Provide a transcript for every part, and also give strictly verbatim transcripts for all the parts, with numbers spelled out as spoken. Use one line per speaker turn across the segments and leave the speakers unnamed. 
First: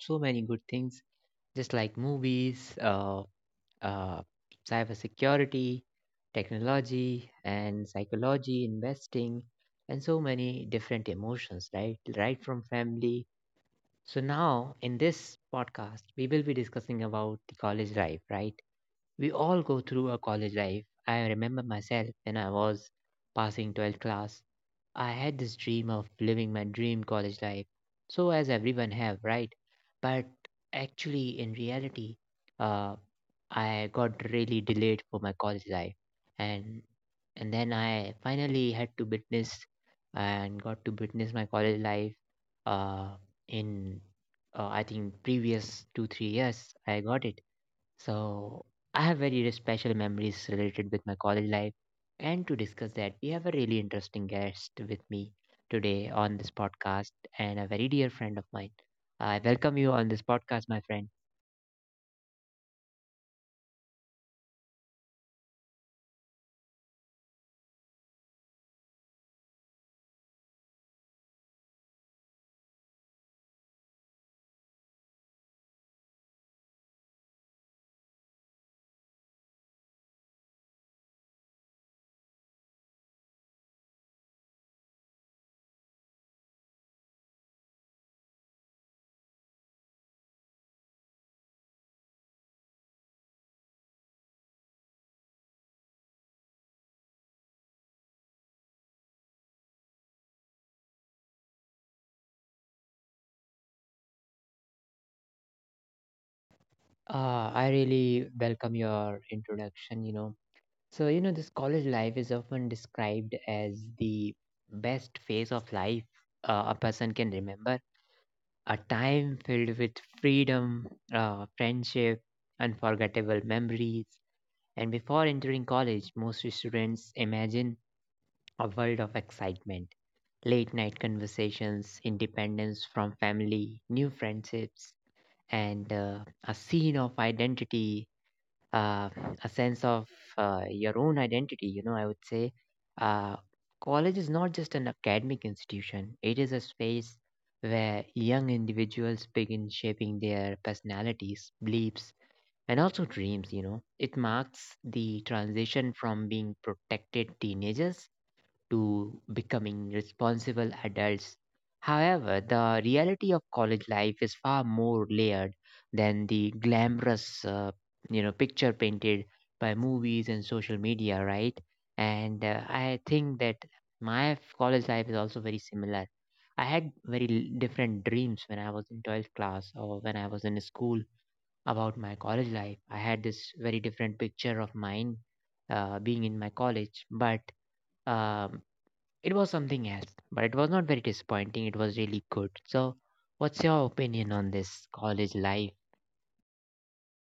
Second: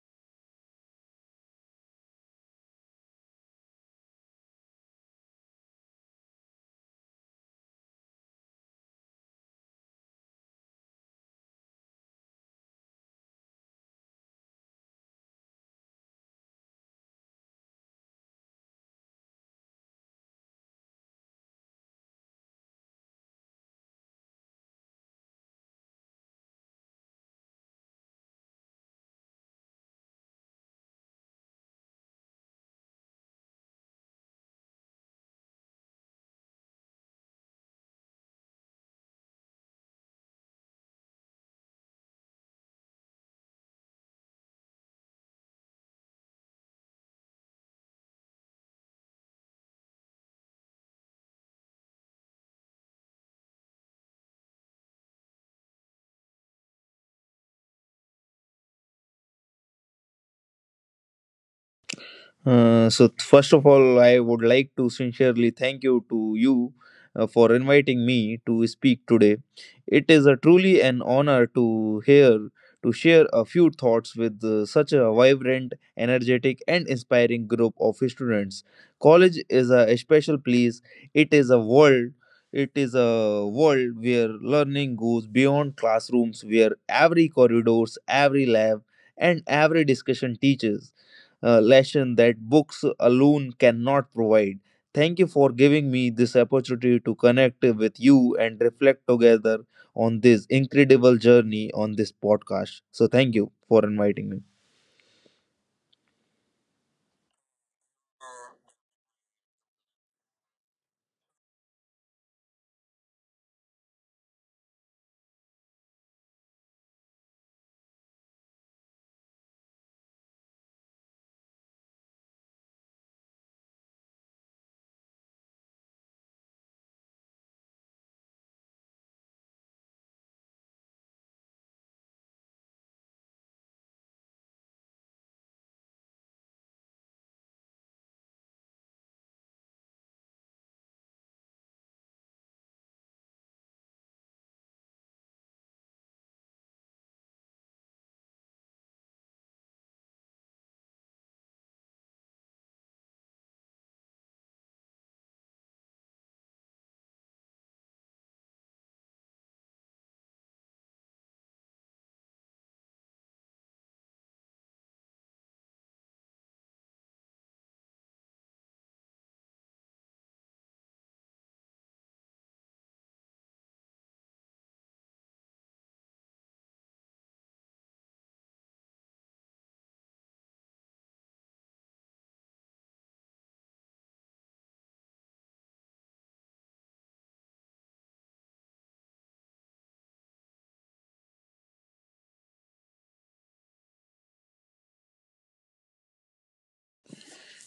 so many good things, just like movies, uh, uh, cybersecurity, technology, and psychology, investing, and so many different emotions, right? Right from family. So now in this podcast, we will be discussing about the college life, right? We all go through a college life. I remember myself when I was passing twelfth class. I had this dream of living my dream college life, so as everyone have, right? But actually, in reality, uh, I got really delayed for my college life, and and then I finally had to witness and got to witness my college life. Uh, in uh, I think previous two three years, I got it, so, I have very special memories related with my college life. And to discuss that, we have a really interesting guest with me today on this podcast and a very dear friend of mine. I welcome you on this podcast, my friend.
Uh, so th- first of all, I would like to sincerely thank you to you uh, for inviting me to speak today. It is a truly an honor to hear to share a few thoughts with uh, such a vibrant, energetic, and inspiring group of students. College is a special place. It is a world. It is a world where learning goes beyond classrooms, where every corridors, every lab, and every discussion teaches uh, lesson that books alone cannot provide. Thank you for giving me this opportunity to connect with you and reflect together on this incredible journey on this podcast. So, thank you for inviting me.
Uh, I really welcome your introduction, you know. So, you know, this college life is often described as the best phase of life, uh, a person can remember. A time filled with freedom, uh, friendship, unforgettable memories. And before entering college, most students imagine a world of excitement, late night conversations, independence from family, new friendships, and uh, a scene of identity, uh, a sense of uh, your own identity. You know, I would say uh, college is not just an academic institution, it is a space where young individuals begin shaping their personalities, beliefs, and also dreams. You know it marks the transition from being protected teenagers to becoming responsible adults. However, the reality of college life is far more layered than the glamorous, uh, you know picture painted by movies and social media, right? And uh, I think that my college life is also very similar. I had very l- different dreams when I was in twelfth class or when I was in school about my college life. I had this very different picture of mine uh, being in my college, but um, it was something else. But it was not very disappointing. It was really good. So, what's your opinion on this college life?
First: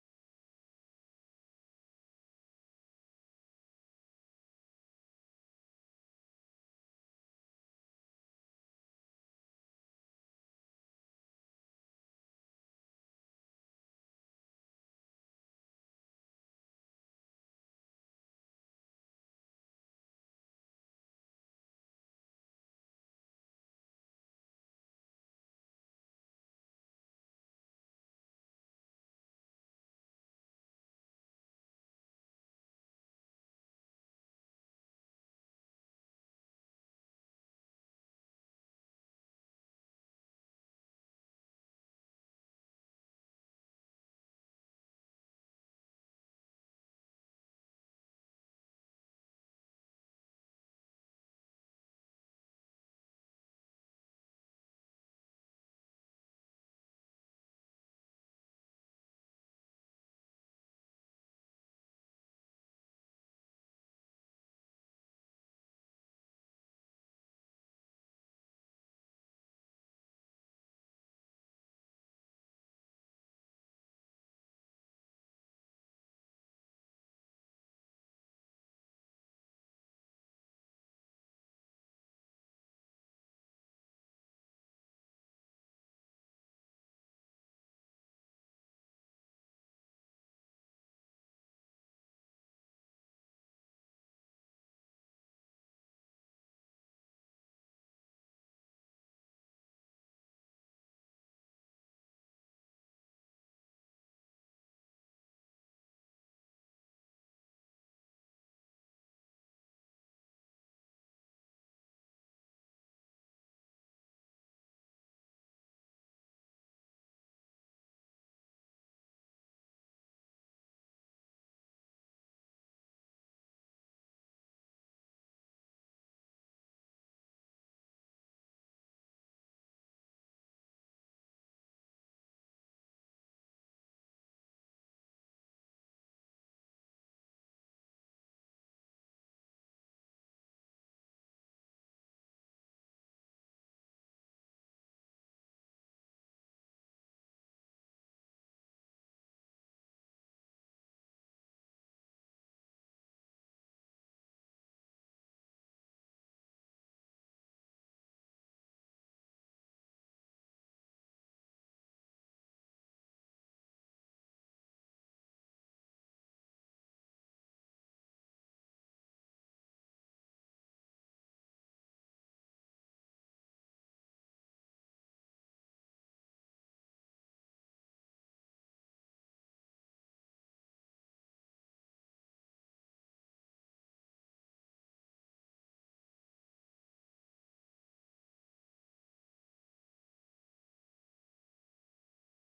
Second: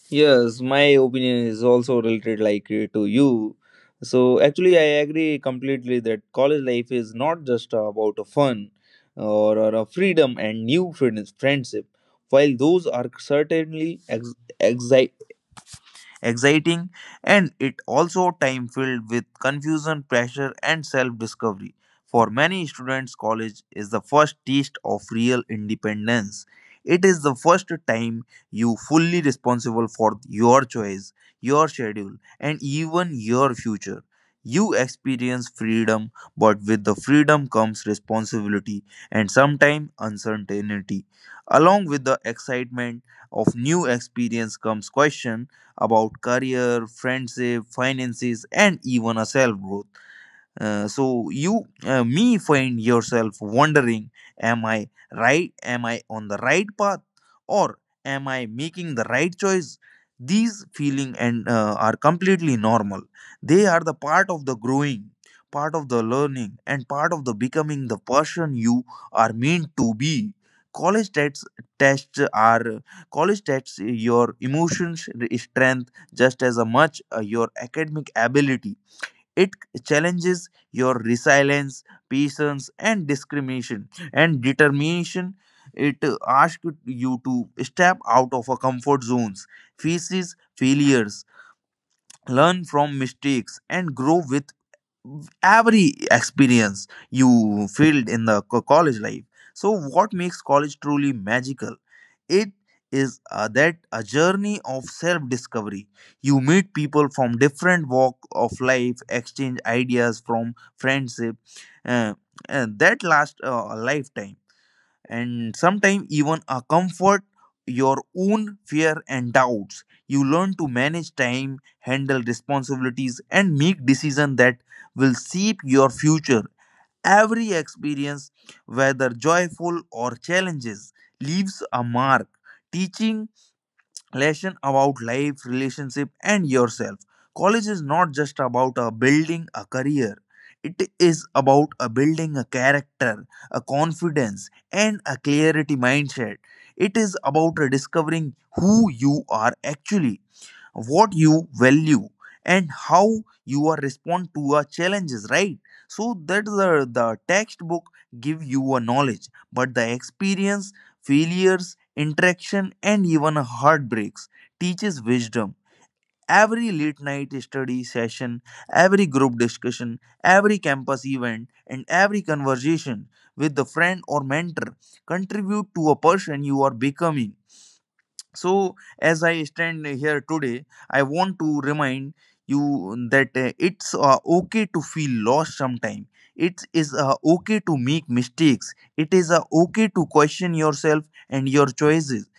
Yes, my opinion is also related like uh, to you. So actually, I agree completely that college life is not just about a fun or, or a freedom and new friends, friendship. While those are certainly ex- exi- exciting, and it also time filled with confusion, pressure, and self-discovery. For many students, college is the first taste of real independence. It is the first time you fully responsible for your choice, your schedule, and even your future. You experience freedom, but with the freedom comes responsibility and sometimes uncertainty. Along with the excitement of new experience comes question about career, friendship, finances, and even a self growth. Uh, so you uh, may find yourself wondering, am I right, am I on the right path, or am I making the right choice? These feeling and uh, are completely normal. They are the part of the growing, part of the learning, and part of the becoming the person you are meant to be. College tests tests are college tests your emotions strength just as much uh, your academic ability. It challenges your resilience, patience, and discrimination and determination. It uh, asks you to step out of our comfort zones, faces failures, learn from mistakes, and grow with every experience you filled in the co- college life. So, what makes college truly magical? It is uh, that a journey of self discovery. You meet people from different walk of life, exchange ideas from friendship, uh, and that lasts uh, a lifetime and sometimes even a comfort your own fear and doubts. You learn to manage time, handle responsibilities, and make decisions that will shape your future. Every experience, whether joyful or challenges, leaves a mark, teaching lesson about life, relationship, and yourself. College is not just about a building a career. It is about a building a character, a confidence, and a clarity mindset. It is about a discovering who you are actually, what you value, and how you are respond to a challenges, right? So that the, the textbook give you a knowledge, but the experience, failures, interaction, and even heartbreaks teaches wisdom. Every late night study session, every group discussion, every campus event, and every conversation with the friend or mentor contribute to a person you are becoming. So as I stand here today, I want to remind you that uh, it's uh, okay to feel lost sometime. It is uh, okay to make mistakes. It is uh, okay to question yourself and your choices.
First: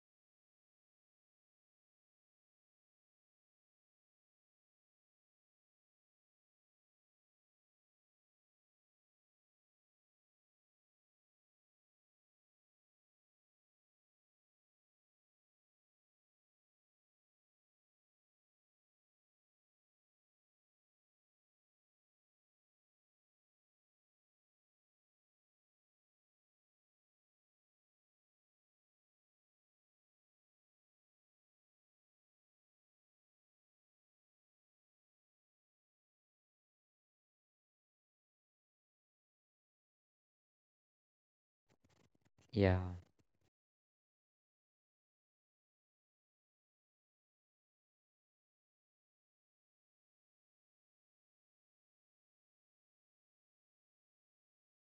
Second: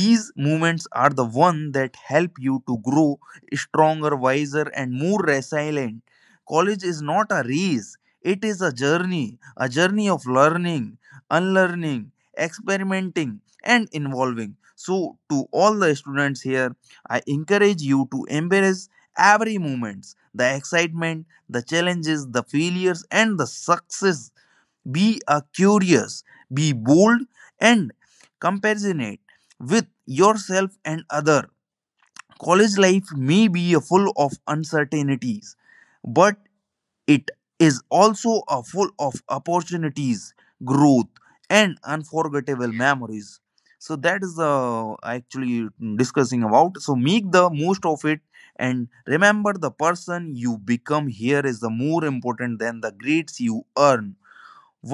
These moments are the one that help you to grow stronger, wiser, and more resilient. College is not a race; it is a journey, a journey of learning, unlearning, experimenting, and involving. So, to all the students here, I encourage you to embrace every moment, the excitement, the challenges, the failures, and the success. Be a curious, be bold, and compassionate with yourself and other. College life may be a full of uncertainties, but it is also a full of opportunities, growth, and unforgettable
Yeah,
memories. So that is uh, actually discussing about. So make the most of it and remember the person you become here is the more important than the grades you earn.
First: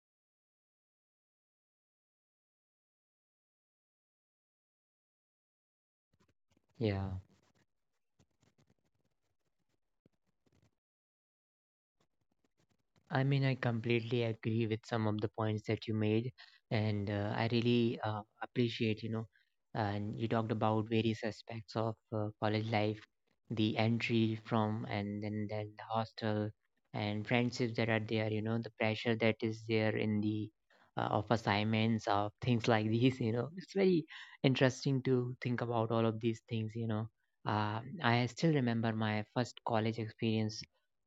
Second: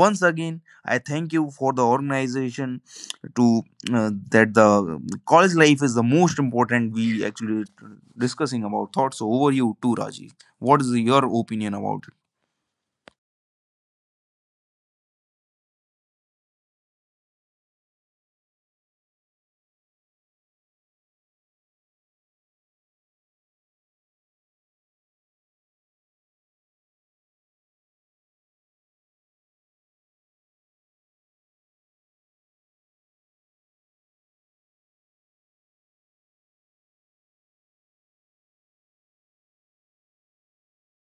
Once again I thank you for the organization to uh, that the college life is the most important we
yeah.
actually discussing about thoughts. So over you too, Rajiv. What is your opinion about?
I mean, I completely agree with some of the points that you made, and uh, I really uh, appreciate, you know, and you talked about various aspects of uh, college life, the entry from, and then then the hostel and friendships that are there, you know, the pressure that is there in the uh, of assignments of things like these, you know, it's very interesting to think about all of these things, you know. Uh, I still remember my first college experience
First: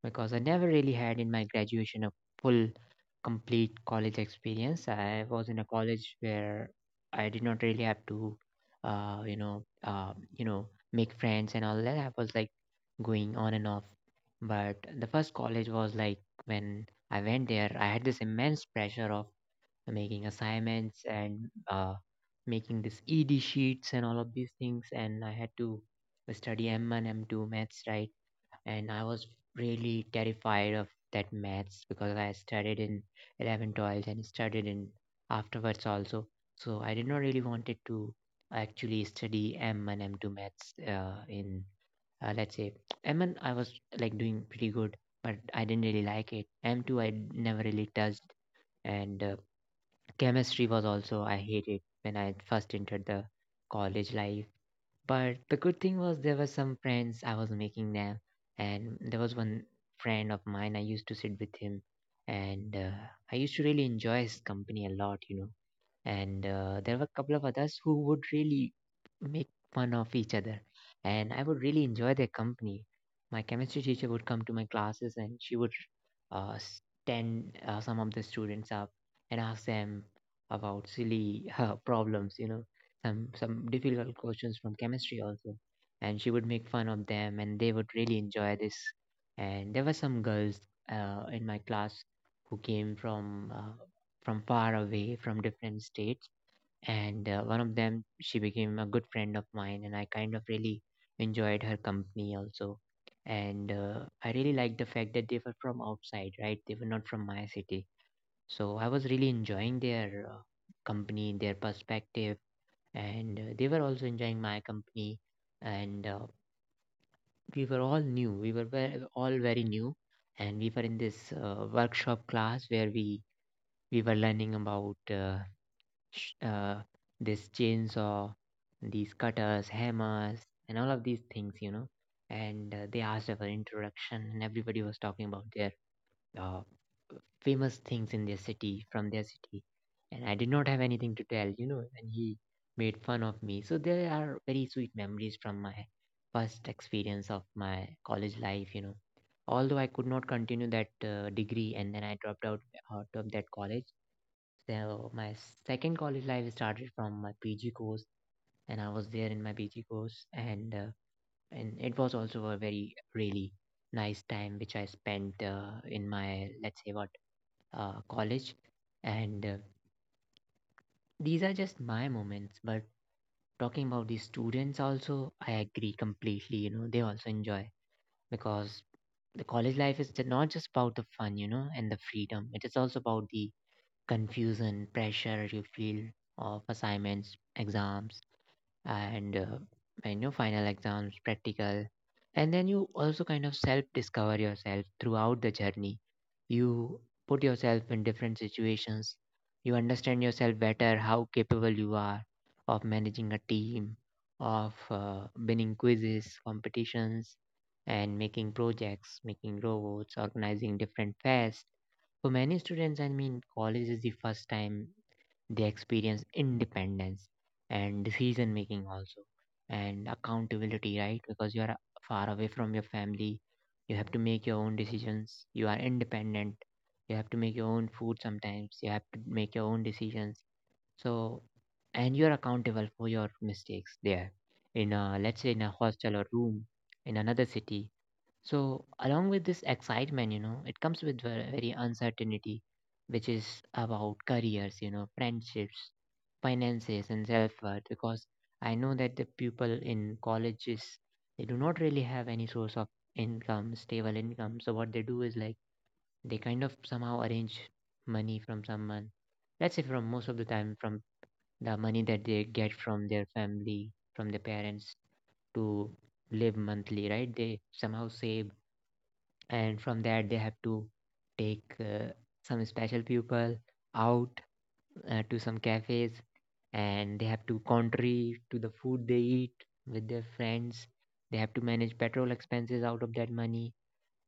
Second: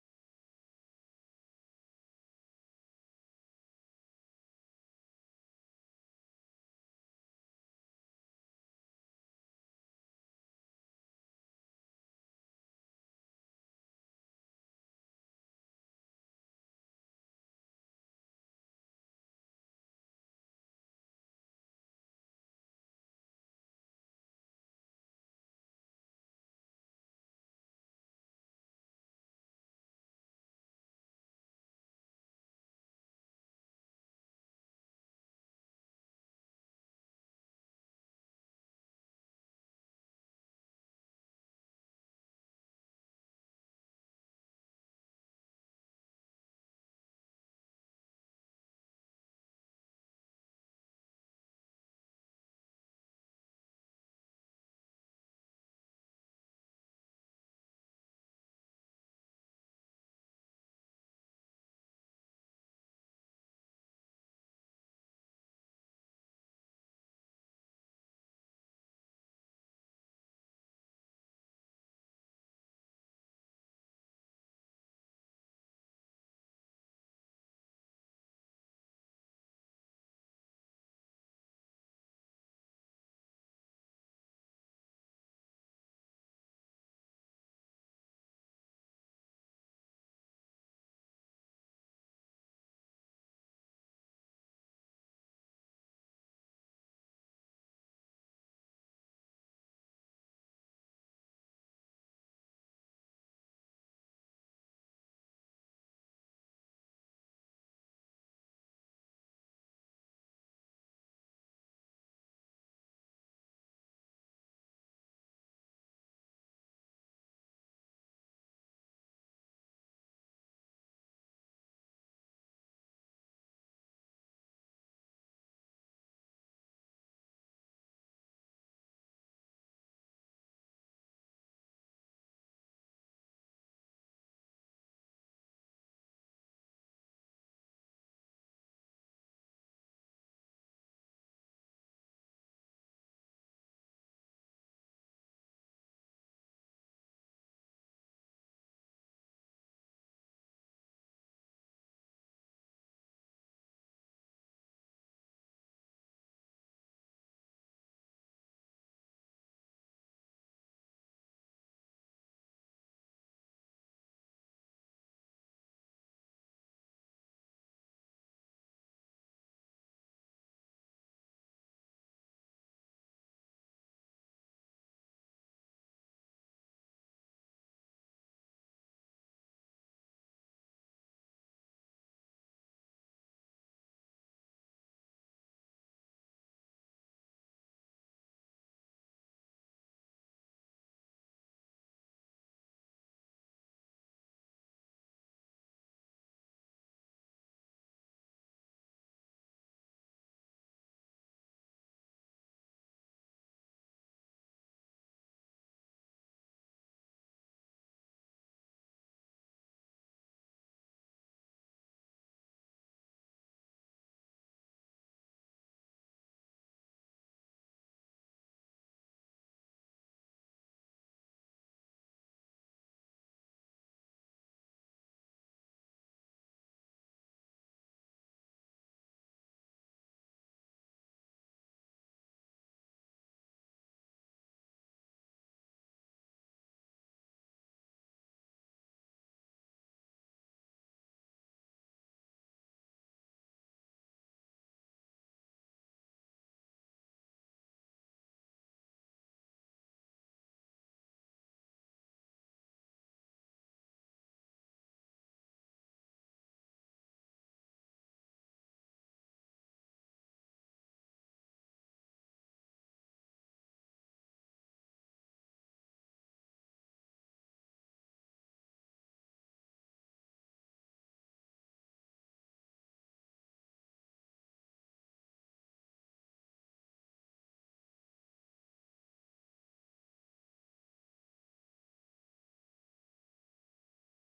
because I never really had in my graduation a full, complete college experience. I was in a college where I did not really have to, uh, you know, uh, you know, make friends and all that. I was like going on and off. But the first college was like when I went there, I had this immense pressure of making assignments and uh, making this E D sheets and all of these things, and I had to study M one, M two maths, right? And I was really terrified of that maths because I studied in eleven twelve and studied in afterwards also. So I did not really wanted to actually study M one M two maths uh, in uh, let's say M one I was like doing pretty good, but I didn't really like it. M two I never really touched, and uh, chemistry was also I hated when I first entered the college life. But the good thing was there were some friends I was making there, and there was one friend of mine I used to sit with him, and uh, I used to really enjoy his company a lot, you know. And uh, there were a couple of others who would really make fun of each other and I would really enjoy their company. My chemistry teacher would come to my classes and she would uh, stand uh, some of the students up and ask them about silly uh, problems, you know, some some difficult questions from chemistry also, and she would make fun of them and they would really enjoy this. And there were some girls uh, in my class who came from uh, from far away from different states, and uh, one of them, she became a good friend of mine and I kind of really enjoyed her company also. And uh, I really liked the fact that they were from outside, right? They were not from my city. So I was really enjoying their uh, company, their perspective, and uh, they were also enjoying my company. And uh, we were all new, we were very, all very new. And we were in this uh, workshop class where we we were learning about uh, sh- uh, this chainsaw, these cutters, hammers, and all of these things, you know. And uh, they asked her for introduction, and everybody was talking about their uh, famous things in their city, from their city. And I did not have anything to tell, you know, and he made fun of me. So there are very sweet memories from my first experience of my college life, you know. Although I could not continue that uh, degree and then I dropped out out of that college, so my second college life started from my P G course, and I was there in my P G course, and uh, and it was also a very really nice time which I spent uh, in my let's say what uh, college, and uh, these are just my moments. But talking about the students also, I agree completely. You know, they also enjoy because the college life is not just about the fun, you know, and the freedom. It is also about the confusion, pressure you feel of assignments, exams, and uh, I know final exams, practical, and then you also kind of self discover yourself throughout the journey. You put yourself in different situations. You understand yourself better, how capable you are of managing a team, of uh, winning quizzes, competitions, and making projects, making robots, organizing different fairs. For many students, I mean, college is the first time they experience independence and decision making also and accountability, right? Because you are far away from your family. You have to make your own decisions. You are independent. You have to make your own food sometimes. You have to make your own decisions. So, and you're accountable for your mistakes there. In a, let's say in a hostel or room in another city, so, along with this excitement, you know, it comes with ver- very uncertainty, which is about careers, you know, friendships, finances, and self worth. Because I know that the people in colleges, they do not really have any source of income, stable income. So, what they do is like they kind of somehow arrange money from someone. Let's say from most of the time from the money that they get from their family, from their parents to live monthly, right? They somehow save and from that they have to take uh, some special people out uh, to some cafes, and they have to contrary to the food they eat with their friends, they have to manage petrol expenses out of that money.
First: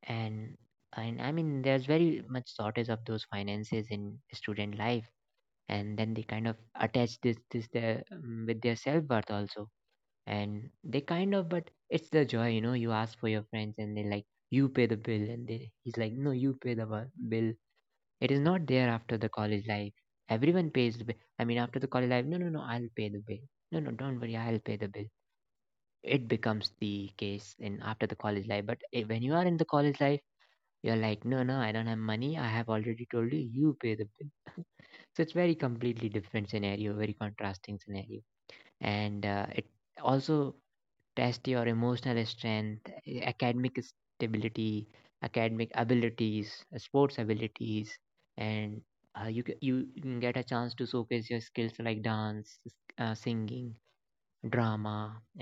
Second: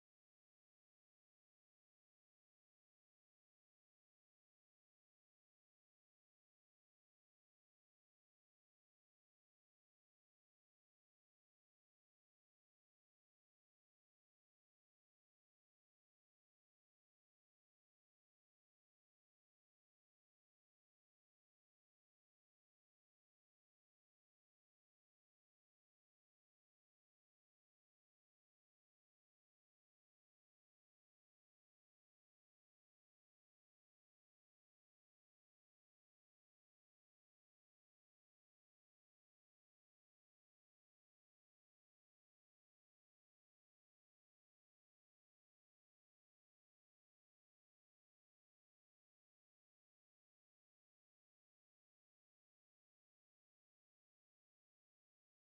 and and I mean, there's very much shortage of those finances in student life, and then they kind of attach this this their um, with their self worth also. And they kind of, but it's the joy, you know, you ask for your friends and they like, you pay the bill, and they he's like, no you pay the bu- bill. It is not there after the college life. Everyone pays the bill, I mean, after the college life. No no no, I'll pay the bill. No no, don't worry, I'll pay the bill. It becomes the case in after the college life. But eh, when you are in the college life, you're like, no no, I don't have money, I have already told you, you pay the bill. So it's very completely different scenario, very contrasting scenario. And uh, it also test your emotional strength, eh, academic stability, academic abilities, eh, sports abilities, and uh, you ca- you can get a chance to showcase your skills like dance, s- uh, singing, drama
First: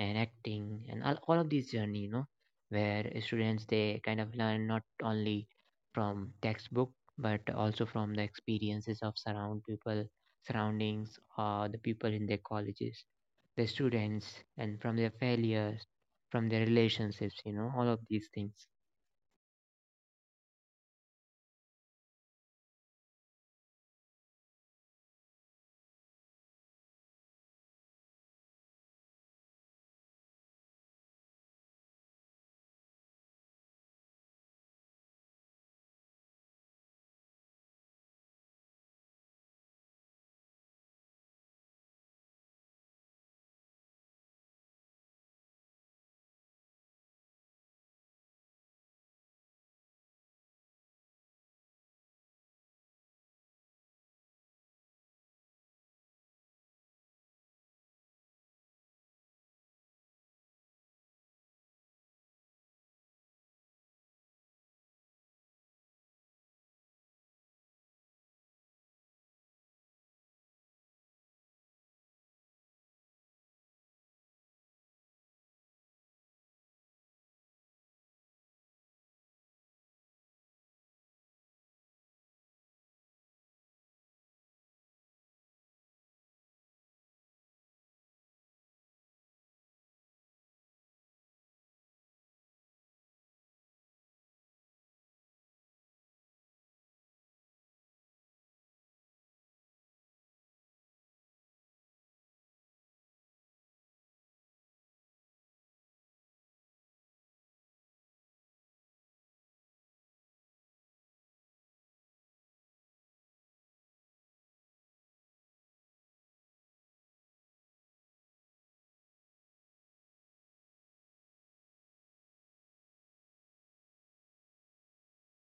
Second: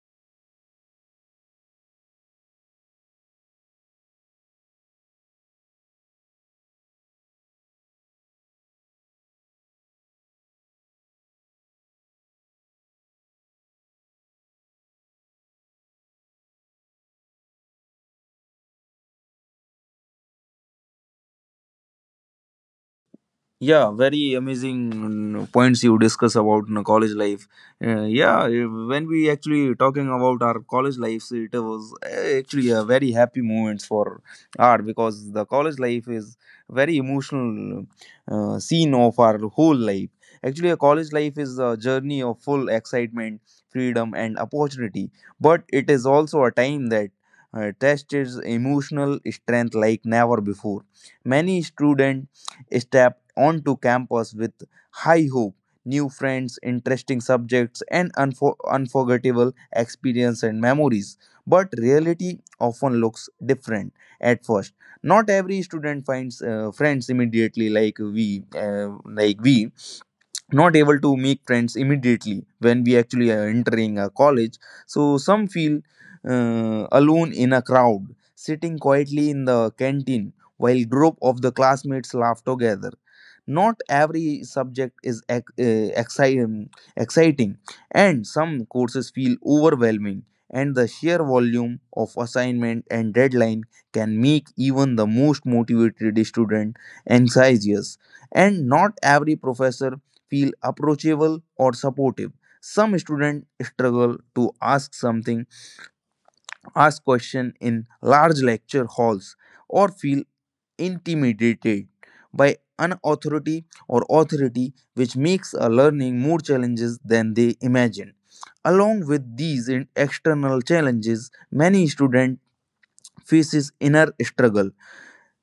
and acting and all, all of these journey, you know, where students, they kind of learn not only from textbook but also from the experiences of surround people, surroundings or the people in their colleges, the students, and from their failures, from their relationships, you know, all of these things.
Yeah, very amazing points you discuss about, you know, college life. uh, yeah eh, when we actually talking about our college lives, it was eh, actually a very happy moments for art because the college life is very emotional uh, scene of our whole life. Actually a college life is a journey of full excitement, freedom, and opportunity, but it is also a time that uh, tests emotional strength like never before. Many students step onto campus with high hope, new friends, interesting subjects, and unfor- unforgettable experience and memories. But reality often looks different at first. Not every student finds uh, friends immediately, like we, uh, like we not able to make friends immediately when we actually are entering a college. So some feel uh, alone in a crowd, sitting quietly in the canteen while group of the classmates laugh together. Not every subject is ex- uh, exciting, exciting, and some courses feel overwhelming, and the sheer volume of assignment and deadline can make even the most motivated student anxious, and not every professor feel approachable or supportive. Some students struggle to ask something, ask question in large lecture halls, or feel intimidated by unauthority or authority, which makes a learning more challenges than they imagine. Along with these in- external challenges, many students faces inner struggle,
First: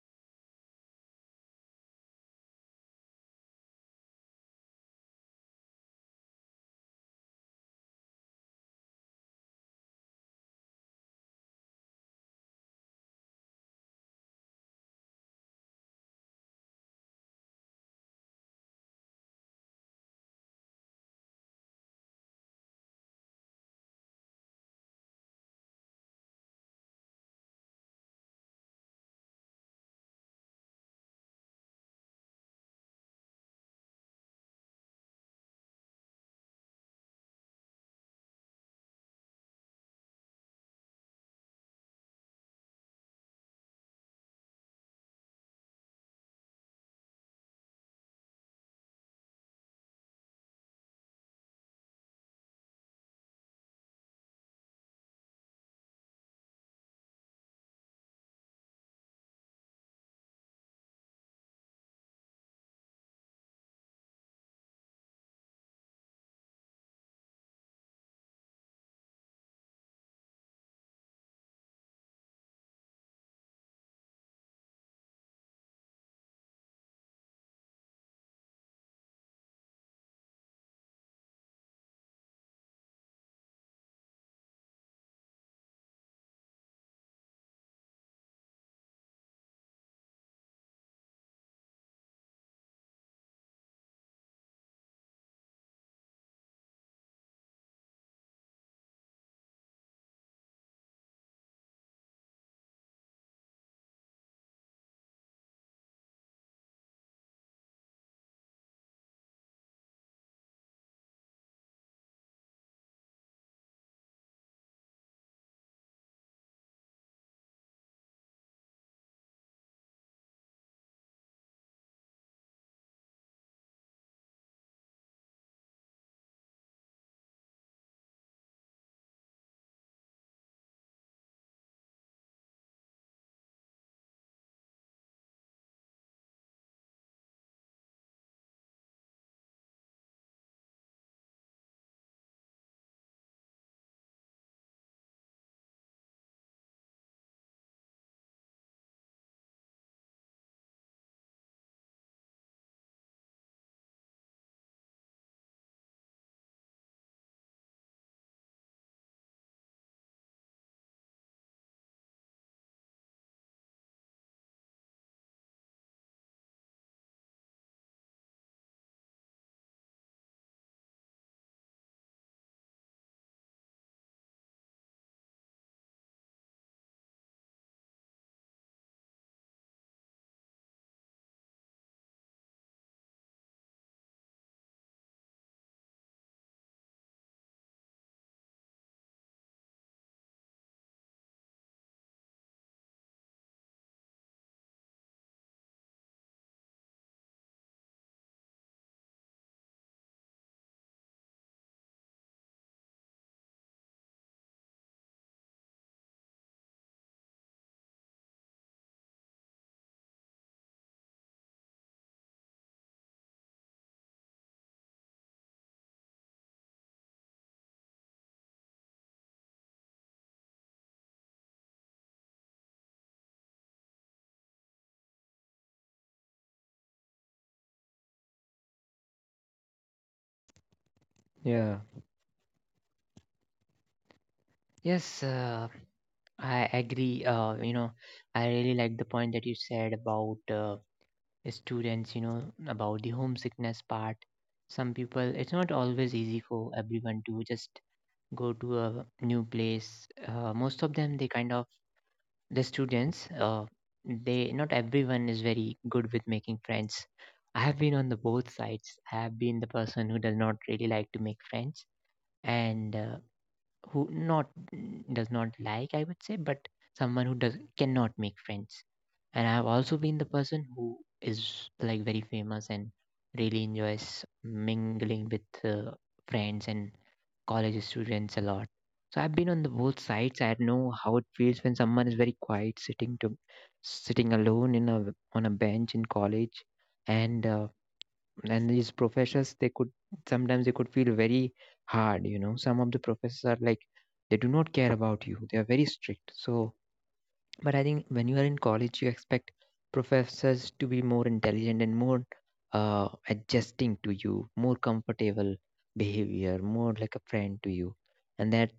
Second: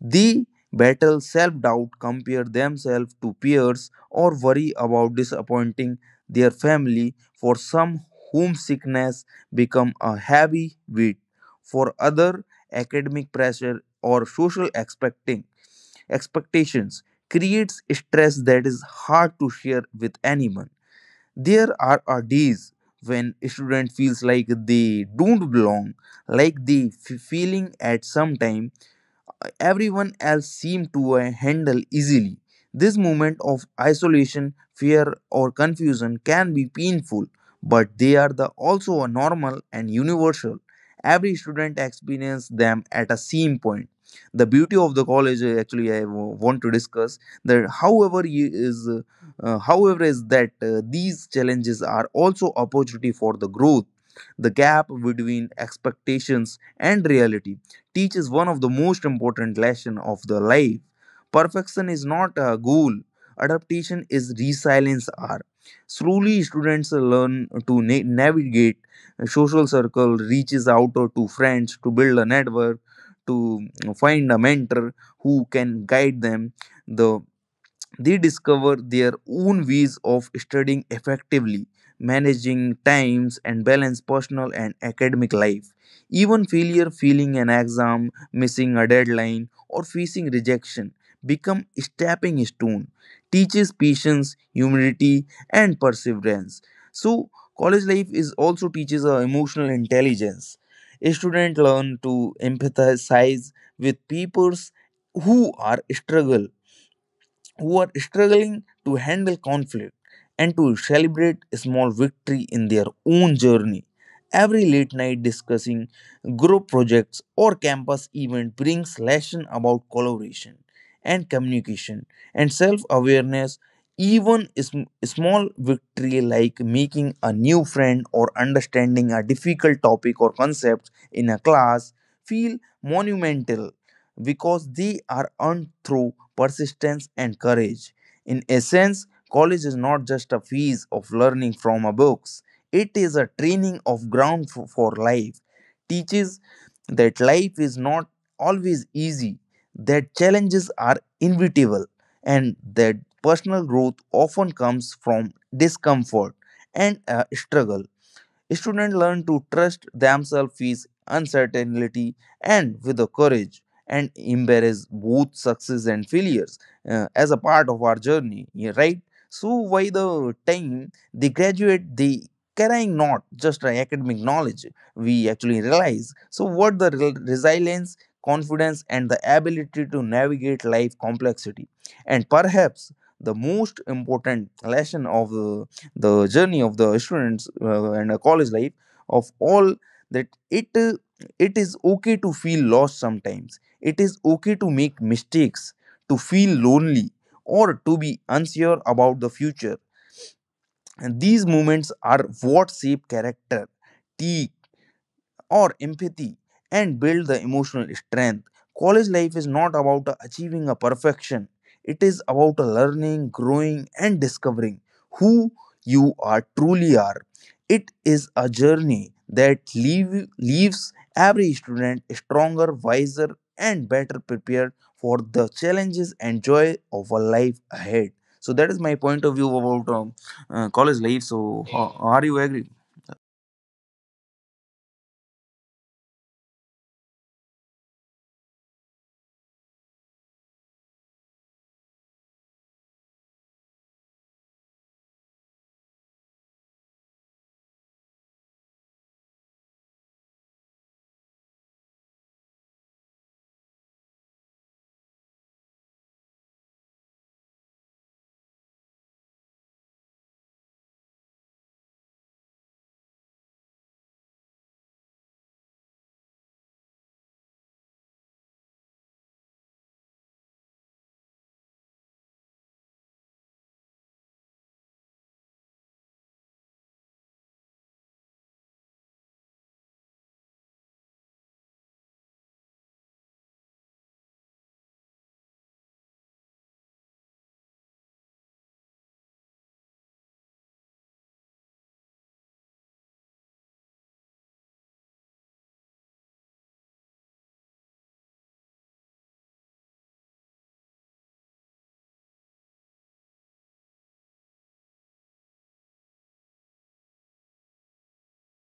the battle self doubt, compare themselves to peers, or worry about disappointing their family. For some, whom sickness become a heavy weight. For other, academic pressure or social expecting expectations creates stress that is hard to share with anyone. There are a days when a student feels like they don't belong, like they f- feeling at some time everyone else seemed to uh, handle easily. This moment of isolation, fear, or confusion can be painful, but they are the also a normal and universal. Every student experiences them at a same point. The beauty of the college, uh, actually, I w- want to discuss that. However, you- is uh, uh, however is that uh, these challenges are also opportunity for the growth. The gap between expectations and reality teaches one of the most important lesson of the life. Perfection is not a goal. Adaptation is resilience are. Slowly students learn to na- navigate a social circle, reaches out to friends to build a network, to find a mentor who can guide them. The they discover their own ways of studying effectively, managing times, and balance personal and academic life. Even failure, failing an exam, missing a deadline, or facing rejection become stepping stone, teaches patience, humility, and perseverance. So college life is also teaches uh, emotional intelligence. Students learn to empathize with peers who are struggle who are struggling to handle conflict and to celebrate small victory in their own journey. Every late night discussing, group projects, or campus event brings lesson about collaboration and communication and self-awareness. Even sm- small victory like making a new friend or understanding a difficult topic or concept in a class feel monumental because they are earned through persistence and courage. In essence, college is not just a phase of learning from a books, it is a training of ground for, for life. Teaches that life is not always easy, that challenges are inevitable, and that personal growth often comes from discomfort and uh, struggle. Students learn to trust themselves with uncertainty and with the courage and embrace both success and failures uh, as a part of our journey, yeah, right? So by the time they graduate, they carrying not just an academic knowledge, we actually realize. So what the re- resilience, confidence, and the ability to navigate life complexity, and perhaps the most important lesson of uh, the journey of the students uh, and a college life of all, that it uh, it is okay to feel lost sometimes, it is okay to make mistakes, to feel lonely, or to be unsure about the future, and these moments are what shape character or empathy and build the emotional strength. College life is not about achieving a perfection, it is about learning, growing, and discovering who you are truly are. It is a journey that leave, leaves every student stronger, wiser, and better prepared for the challenges and joy of a life ahead. So that is my point of view about um, uh, college life. So,
Yeah.
ho- are you agree?
Yes, uh, I agree. Uh, you know, I really like the point that you said about uh, students, you know, about the homesickness part. Some people, it's not always easy for everyone to just go to a new place. Uh, most of them, they kind of, the students, uh, they, not everyone is very good with making friends. I have been on the both sides. I have been the person who does not really like to make friends. And uh, who not Does not like, I would say, but someone who does cannot make friends, and I have also been the person who is like very famous and really enjoys mingling with uh, friends and college students a lot. So I've been on the both sides. I know how it feels when someone is very quiet sitting to sitting alone in a on a bench in college. And uh, and these professors, they could sometimes, they could feel very hard, you know. Some of the professors are like they do not care about you, they are very strict. So but I think when you are in college, you expect professors to be more intelligent and more uh, adjusting to you, more comfortable behavior, more like a friend to you. And that,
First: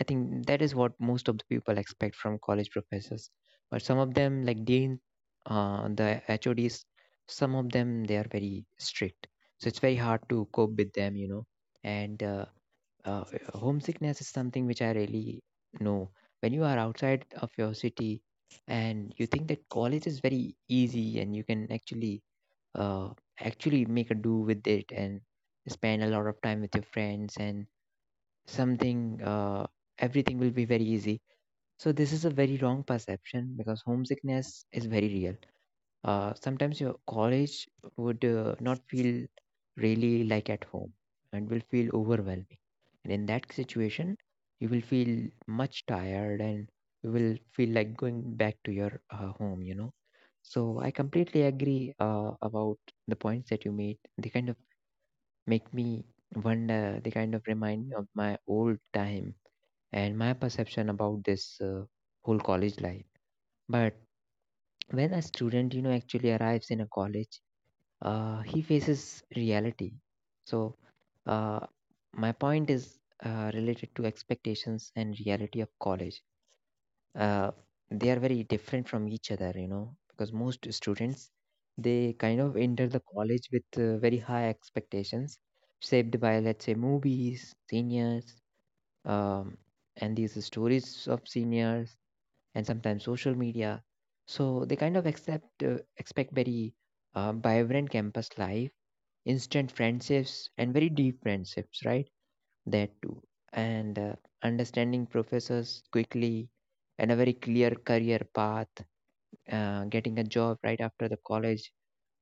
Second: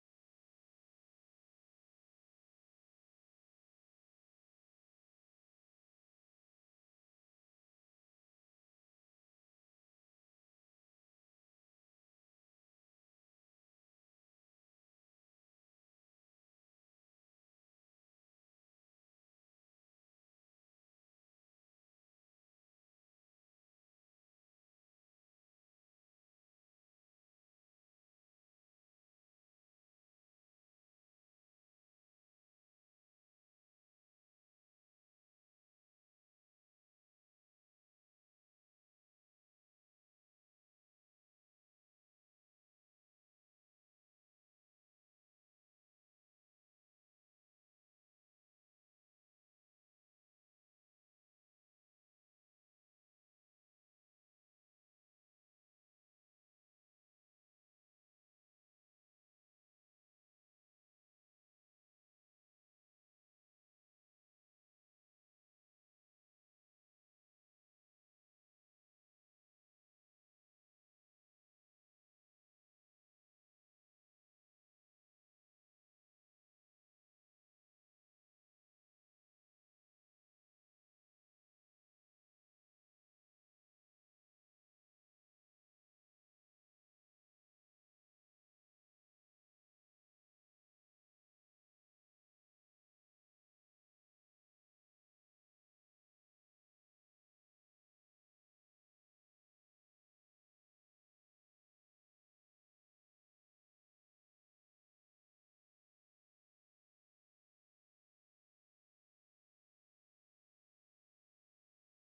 I think, that is what most of the people expect from college professors. But some of them, like Dean, uh, the H O Ds, some of them, they are very strict. So it's very hard to cope with them, you know. And uh, uh, uh, Homesickness is something which I really know. When you are outside of your city and you think that college is very easy and you can actually uh, actually make a do with it and spend a lot of time with your friends and something uh, everything will be very easy. So this is a very wrong perception because homesickness is very real. Uh, sometimes your college would uh, not feel really like at home and will feel overwhelming. And in that situation, you will feel much tired and you will feel like going back to your uh, home, you know. So I completely agree uh, about the points that you made. They kind of make me wonder, they kind of remind me of my old time and my perception about this uh, whole college life. But when a student, you know, actually arrives in a college, uh, he faces reality. So, uh, my point is uh, related to expectations and reality of college. Uh, they are very different from each other, you know, because most students they kind of enter the college with uh, very high expectations, shaped by, let's say, movies, seniors, um, and these stories of seniors, and sometimes social media. So they kind of accept uh, expect very uh, vibrant campus life, instant friendships and very deep friendships, right? That too. And uh, Understanding professors quickly and a very clear career path, uh, getting a job right after the college.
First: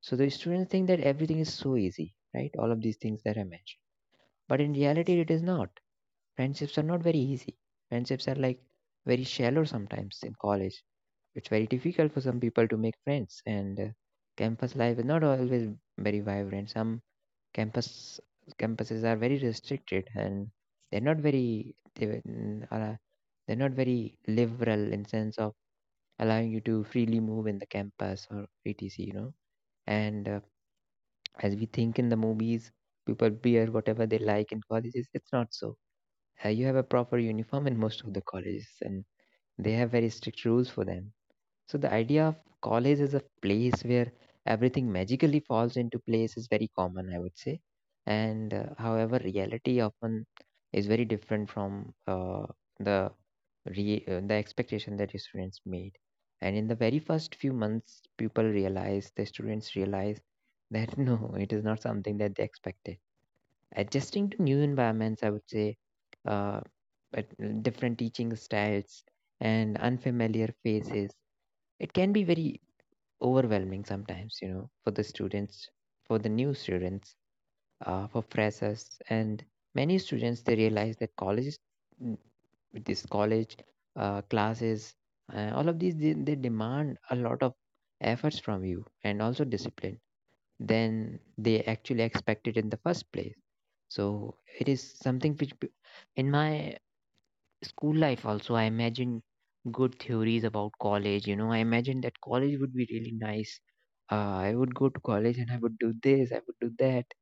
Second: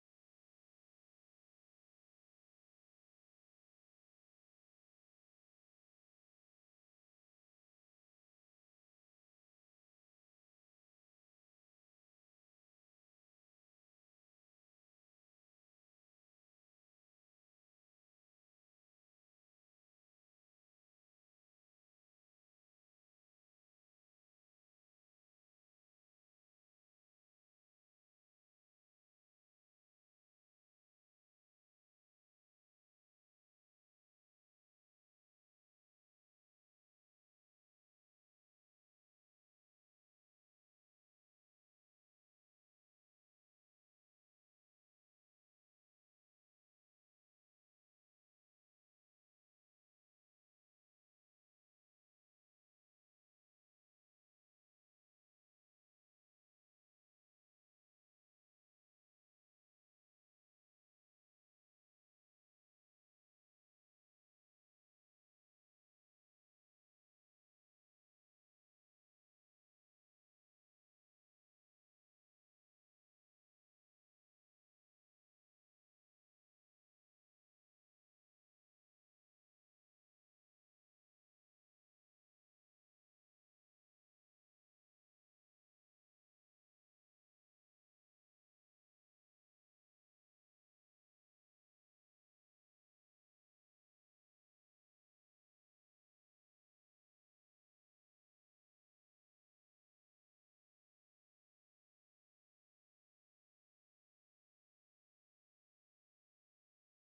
So the students think that everything is so easy, right? All of these things that I mentioned. But in reality, it is not. Friendships are not very easy. Friendships are like very shallow sometimes in college. It's very difficult for some people to make friends, and uh, campus life is not always very vibrant. Some campus Campuses are very restricted and they're not very they were- n- are- they're not very liberal in sense of allowing you to freely move in the campus or etc., you know. And uh, as we think in the movies, people wear whatever they like in colleges. It's not so. Uh, you have a proper uniform in most of the colleges and they have very strict rules for them. So the idea of college as a place where everything magically falls into place is very common, I would say. And uh, However, reality often is very different from uh, the re- uh, the expectation that your students made. And in the very first few months, people realize the students realize that no, it is not something that they expected. Adjusting to new environments, I would say, uh, but different teaching styles and unfamiliar faces, it can be very overwhelming sometimes, you know, for the students, for the new students, uh, for freshers, and many students they realize that colleges, mm, this college, uh, classes, uh, all of these, they, they demand a lot of efforts from you and also discipline than they actually expected in the first place. So it is something which, p- in my school life also I imagine good theories about college, you know. I imagine that college would be really nice. uh, I would go to college and I would do this, I would do that.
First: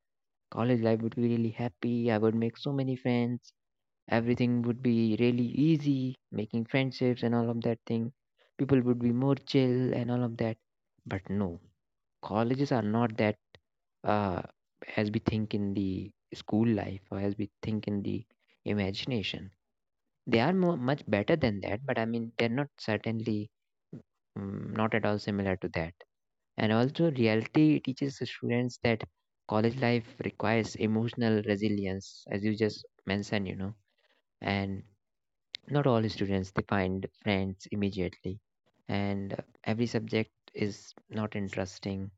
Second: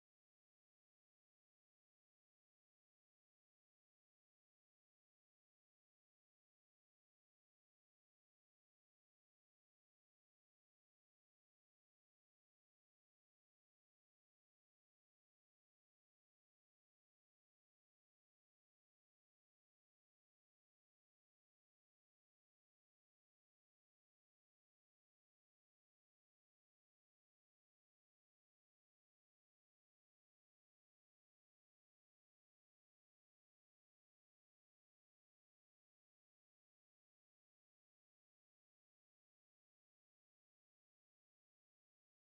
College life would be really happy. I would make so many friends. Everything would be really easy, making friendships and all of that thing. People would be more chill and all of that. But no, colleges are not that, uh, as we think in the school life or as we think in the imagination. They are more, much better than that, but I mean, they're not certainly, mm, not at all similar to that. And also, reality teaches the students that college life requires emotional resilience, as you just mentioned, you know. And not all students, they find friends immediately, and uh, every subject is not interesting,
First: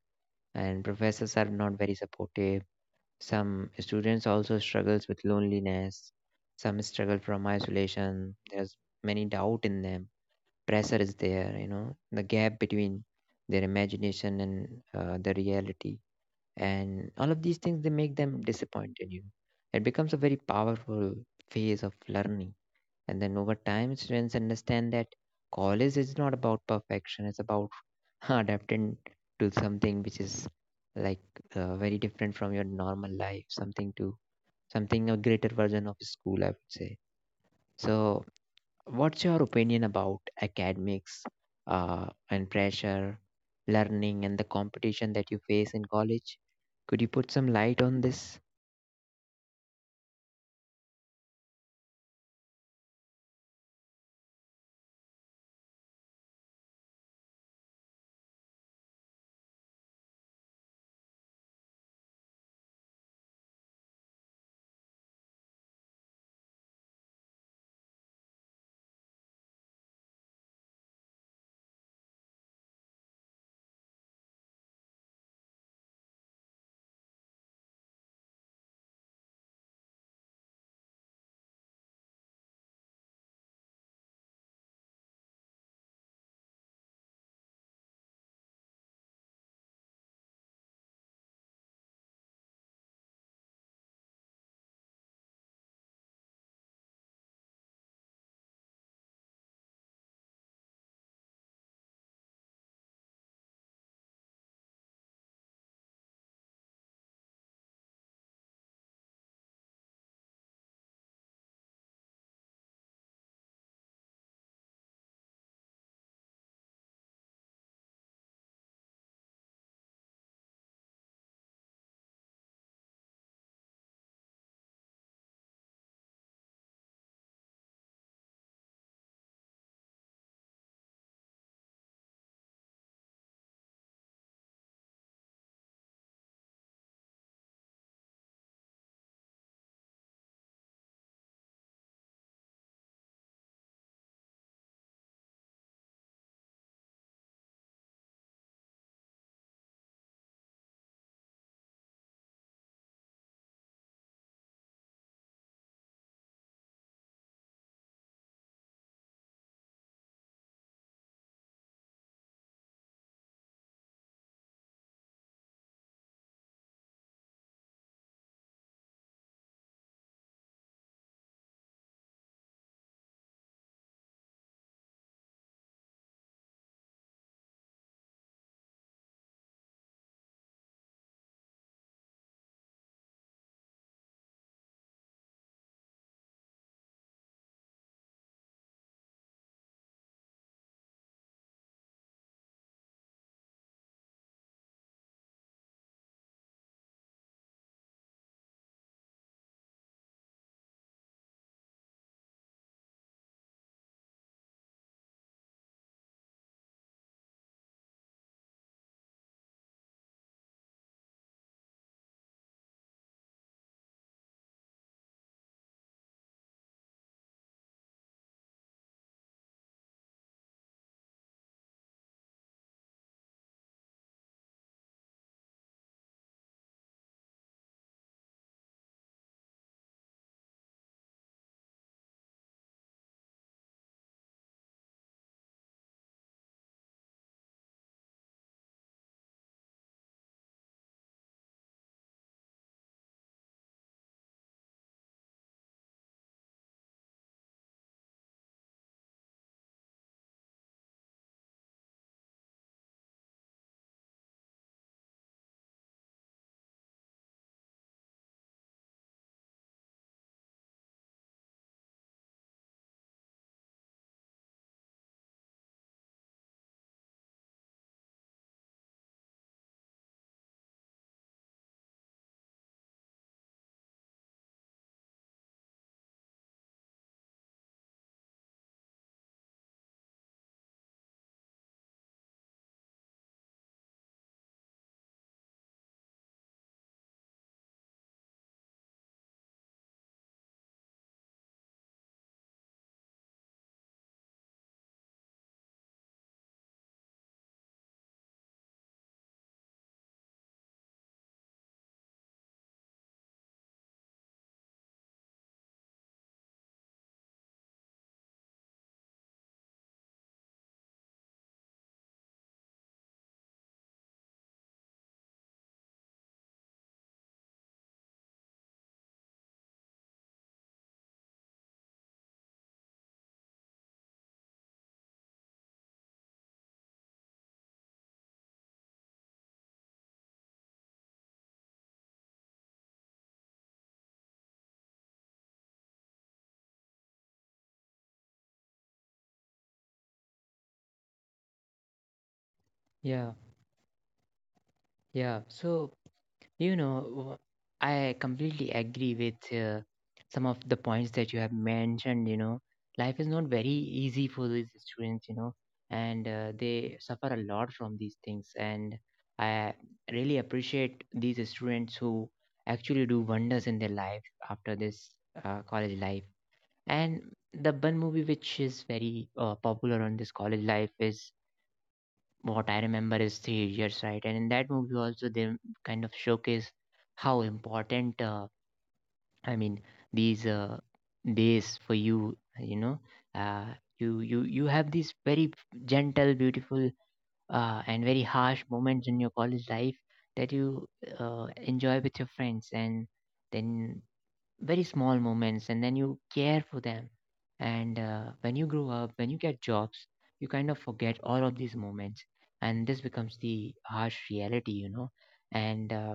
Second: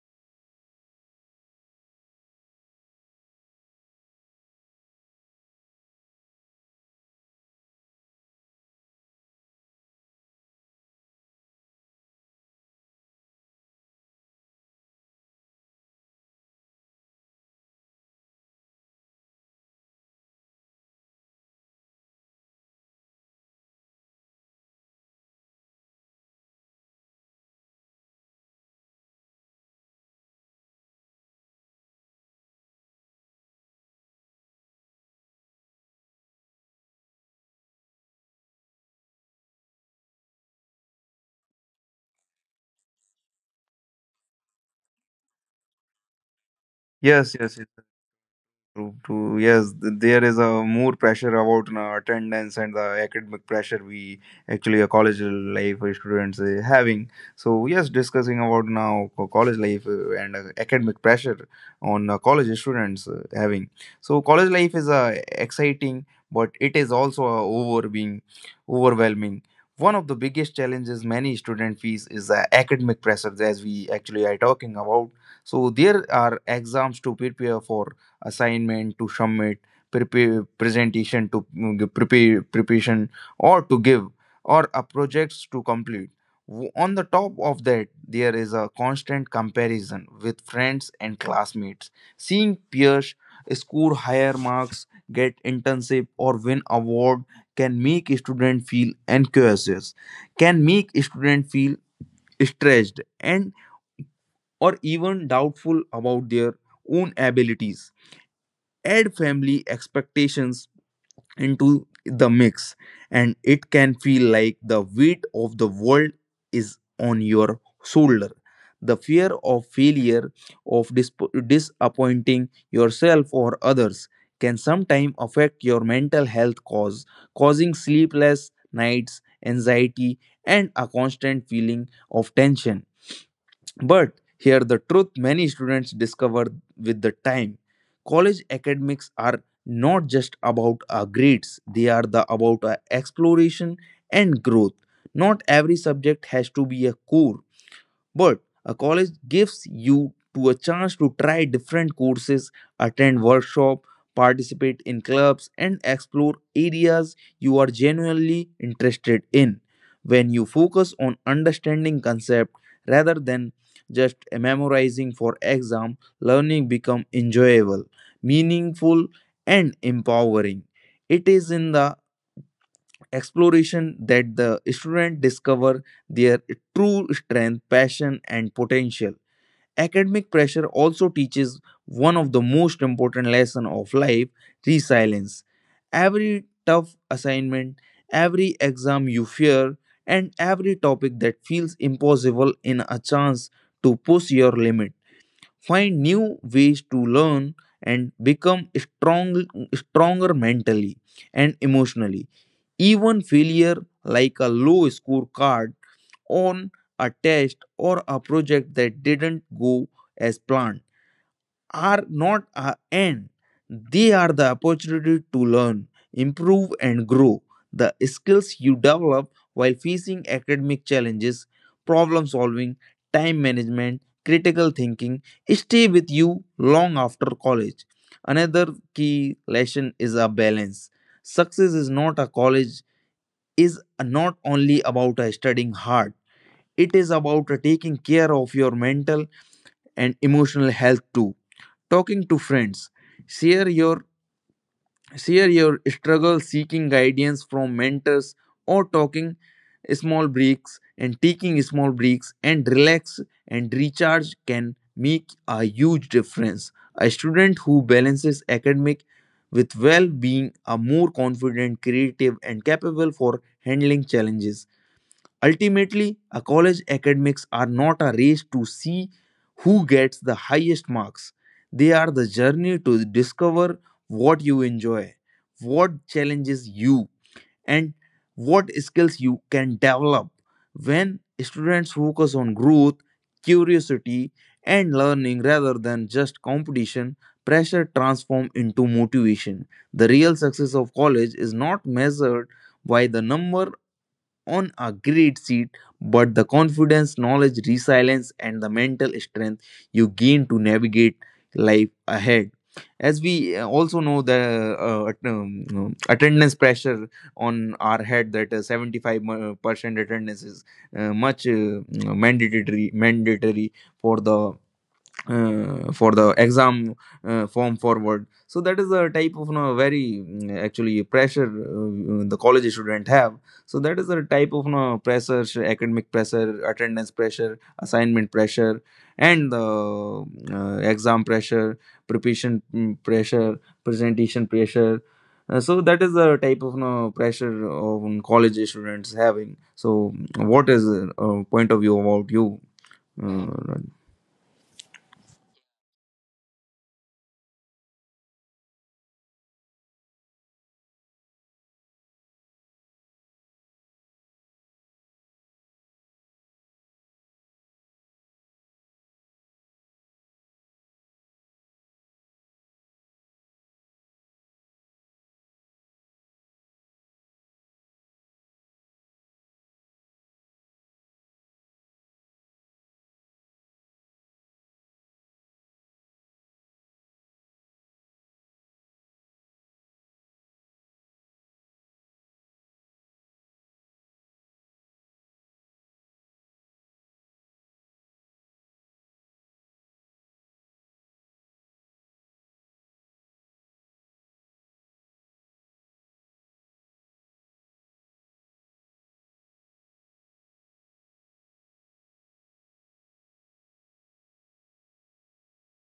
and professors are not very supportive. Some students also struggles with loneliness. Some struggle from isolation. There's many doubt in them. Pressure is there, you know, the gap between their imagination and uh, the reality, and all of these things they make them disappointed, you know. It becomes a very powerful phase of learning. And then over time, students understand that college is not about perfection, it's about adapting to something which is like uh, very different from your normal life, something to something a greater version of school, I would say. So, what's your opinion about academics uh, and pressure, learning, and the competition that you face in college? Could you
Yes,
put some
yes, yes.
light on this?
True, true. Yes, th- there is a more pressure about, you know, attendance and the academic pressure we actually a college life students uh, having. So yes, discussing about now co- college life uh, and uh, academic pressure on uh, college students uh, having. So college life is uh, exciting, but it is also uh, over being overwhelming. One of the biggest challenges many student face is the academic pressure, as we actually are talking about. So there are exams to prepare for, assignment to submit, prepare presentation to mm, give, prepare preparation or to give, or a projects to complete. W- On the top of that, there is a constant comparison with friends and classmates. Seeing peers score higher marks, get internship, or win award can make a student feel anxious, can make a student feel stressed and or even doubtful about their own abilities, add family expectations into the mix, and it can feel like the weight of the world is on your shoulder. The fear of failure, of disp- disappointing yourself or others, can sometimes affect your mental health, cause causing sleepless nights, anxiety, and a constant feeling of tension. But here the truth many students discover with the time. College academics are not just about our grades, they are the about our exploration and growth. Not every subject has to be a core. But a college gives you to a chance to try different courses, attend workshop, participate in clubs, and explore areas you are genuinely interested in. When you focus on understanding concept rather than just memorizing for exam, learning become enjoyable, meaningful, and empowering. It is in the exploration that the student discover their true strength, passion, and potential. Academic pressure also teaches one of the most important lesson of life: resilience. Every tough assignment, every exam you fear, and every topic that feels impossible in a chance to push your limit, find new ways to learn, and become strong, stronger mentally and emotionally. Even failure, like a low scorecard on a test or a project that didn't go as planned, are not an end. They are the opportunity to learn, improve, and grow. The skills you develop while facing academic challenges, problem solving, time management, critical thinking, stay with you long after college. Another key lesson is a balance. Success is not a college, is not only about uh, studying hard, it is about uh, taking care of your mental and emotional health too. Talking to friends, share your share your struggle, seeking guidance from mentors, or talking small breaks and taking small breaks and relax and recharge can make a huge difference. A student who balances academic with well being are more confident, creative, and capable for handling challenges. Ultimately, a college academics are not a race to see who gets the highest marks. They are the journey to discover what you enjoy, what challenges you, and what skills you can develop. When students focus on growth, curiosity, and learning rather than just competition, pressure transforms into motivation. The real success of college is not measured by the number on a great seat, but the confidence, knowledge, resilience, and the mental strength you gain to navigate life ahead. As we uh, also know, the uh, at- um, um, attendance pressure on our head, that uh, seventy-five percent attendance is uh, much uh, mandatory, mandatory for the uh, for the exam uh, form forward, so that is the type of you know, very mm, actually pressure uh, the college student have. So that is the type of you know, pressure, academic pressure, attendance pressure, assignment pressure, and the uh, exam pressure, preparation mm, pressure, presentation pressure. Uh, so that is the type of you know, pressure of mm, college students having. So what is the uh, point of view about you,
Yeah,
uh,
yeah. So, you know, I completely agree with uh, some of the points that you have mentioned. You know, life is not very easy for these students, you know, and uh, they suffer a lot from these things. And I really appreciate these students who actually do wonders in their life after this uh, college life. And the one movie which is very uh, popular on this college life is, what I remember, is Three Idiots, right? And in that movie also, they kind of showcase how important, uh, I mean, these uh, days for you, you know, uh, you you you have these very gentle, beautiful, uh, and very harsh moments in your college life that you uh, enjoy with your friends, and then very small moments and then you care for them. And uh, when you grow up, when you get jobs, you kind of forget all of these moments, and this becomes the harsh reality, you know. And uh,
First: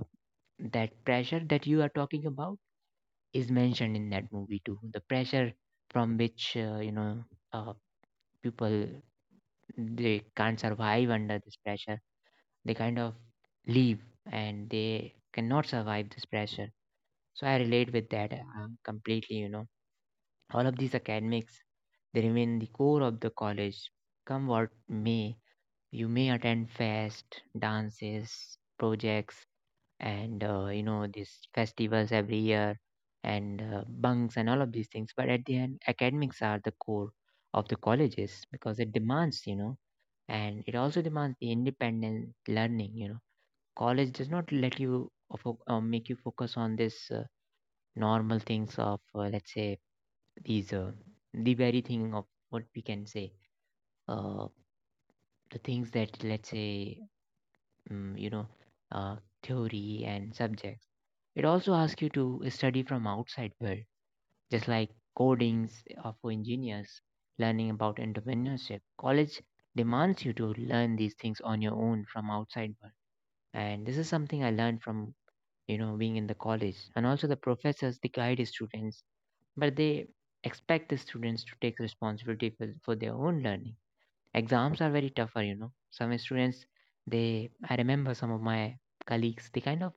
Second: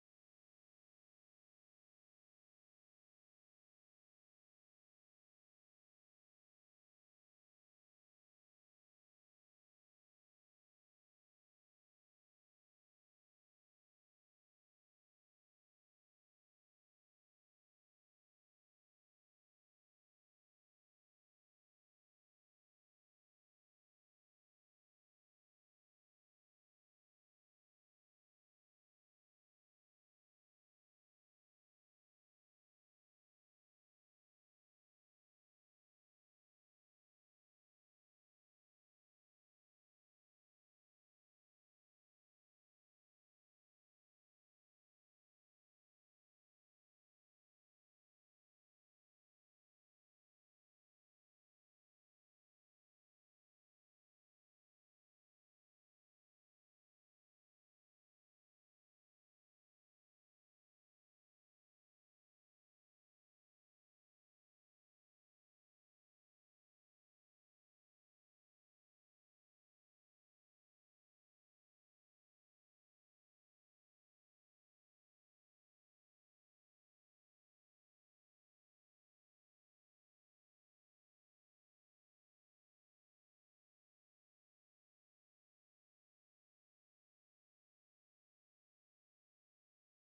that pressure that you are talking about is mentioned in that movie too. The pressure from which, uh, you know, uh, people, they can't survive under this pressure. They kind of leave and they cannot survive this pressure. So I relate with that uh, completely, you know. All of these academics, they remain the core of the college. Come what may, you may attend fest, dances, projects, and uh, you know, these festivals every year, and uh, bunks and all of these things. But at the end, academics are the core of the colleges because it demands, you know, and it also demands the independent learning. You know, college does not let you uh, fo- uh, make you focus on this uh, normal things of, uh, let's say, is uh, the very thing of what we can say, uh, the things that, let's say, um, you know, uh, theory and subjects. It also asks you to study from outside world, just like codings are for engineers, learning about entrepreneurship. College demands you to learn these things on your own from outside world, and this is something I learned from, you know, being in the college. And also the professors, they guide students, but they expect the students to take responsibility for, for their own learning. Exams are very tougher, you know. Some students, they, I remember some of my colleagues, they kind of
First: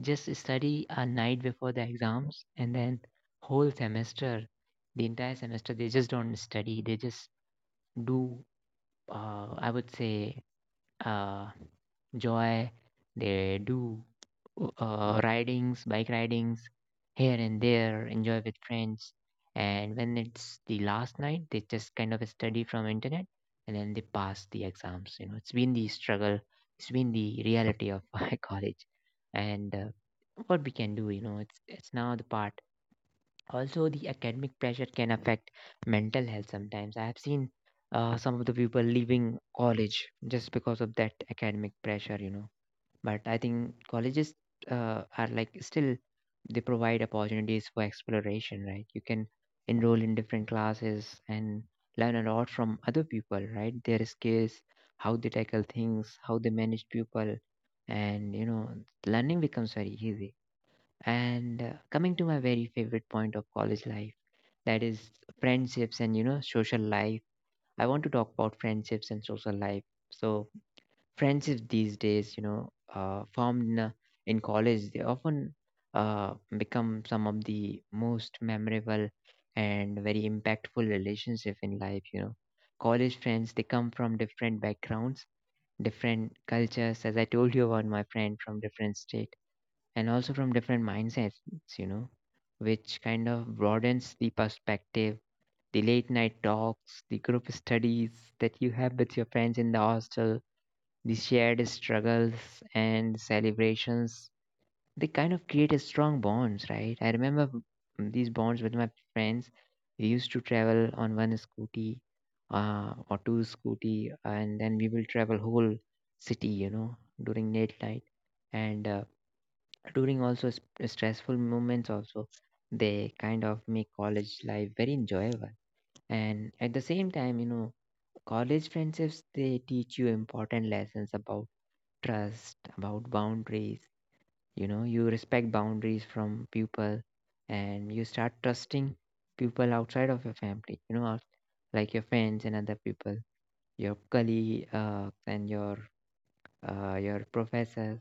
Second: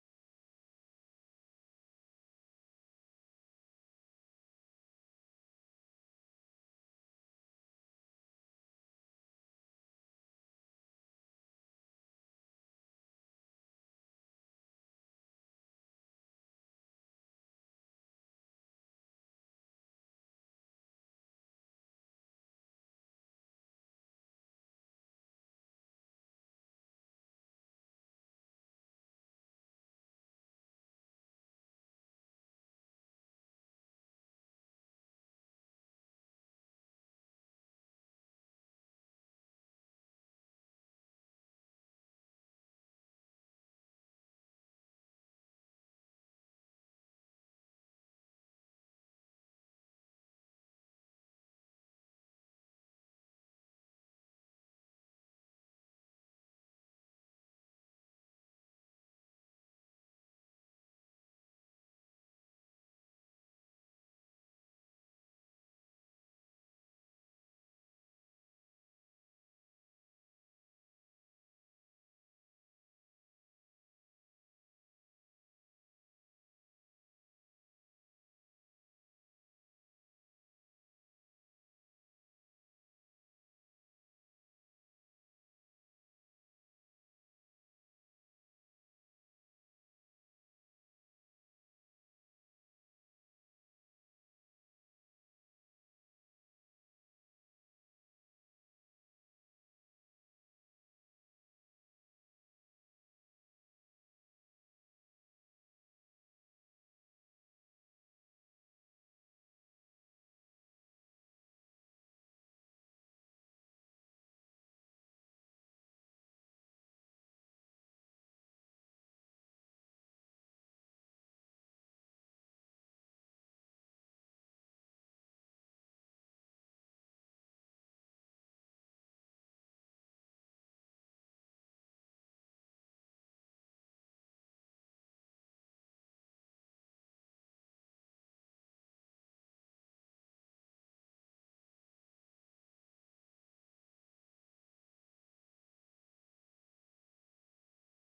just study a night before the exams, and then whole semester, the entire semester, they just don't study. They just do, uh, I would say, uh, joy. They do uh, ridings, bike ridings here and there, enjoy with friends. And when it's the last night, they just kind of study from internet and then they pass the exams. You know, it's been the struggle, it's been the reality of my college. And uh, what we can do, you know, it's it's now the part. Also, the academic pressure can affect mental health sometimes. I have seen uh, some of the people leaving college just because of that academic pressure, you know but I think colleges uh, are like still they provide opportunities for exploration, right? You can enroll in different classes and learn a lot from other people, right? Their skills, how they tackle things, how they manage people, and you know, learning becomes very easy. And uh, coming to my very favorite point of college life, that is friendships and you know, social life. I want to talk about friendships and social life. So friendships these days, you know, uh, formed in, a- in college, they often uh, become some of the most memorable and very impactful relationship in life. You know, college friends, they come from different backgrounds, different cultures. As I told you about my friend from different state, and also from different mindsets. You know, which kind of broadens the perspective. The late night talks, the group studies that you have with your friends in the hostel, the shared struggles and celebrations, they kind of create a strong bonds, right? I remember these bonds with my friends. We used to travel on one scooty uh, or two scooty, and then we will travel whole city, you know, during late night. And uh, during also s- stressful moments also, they kind of make college life very enjoyable. And at the same time, you know, college friendships, they teach you important lessons about trust, about boundaries. You know, you respect boundaries from people, and you start trusting people outside of your family, you know, out- like your friends and other people, your colleague uh, and your uh, your professors.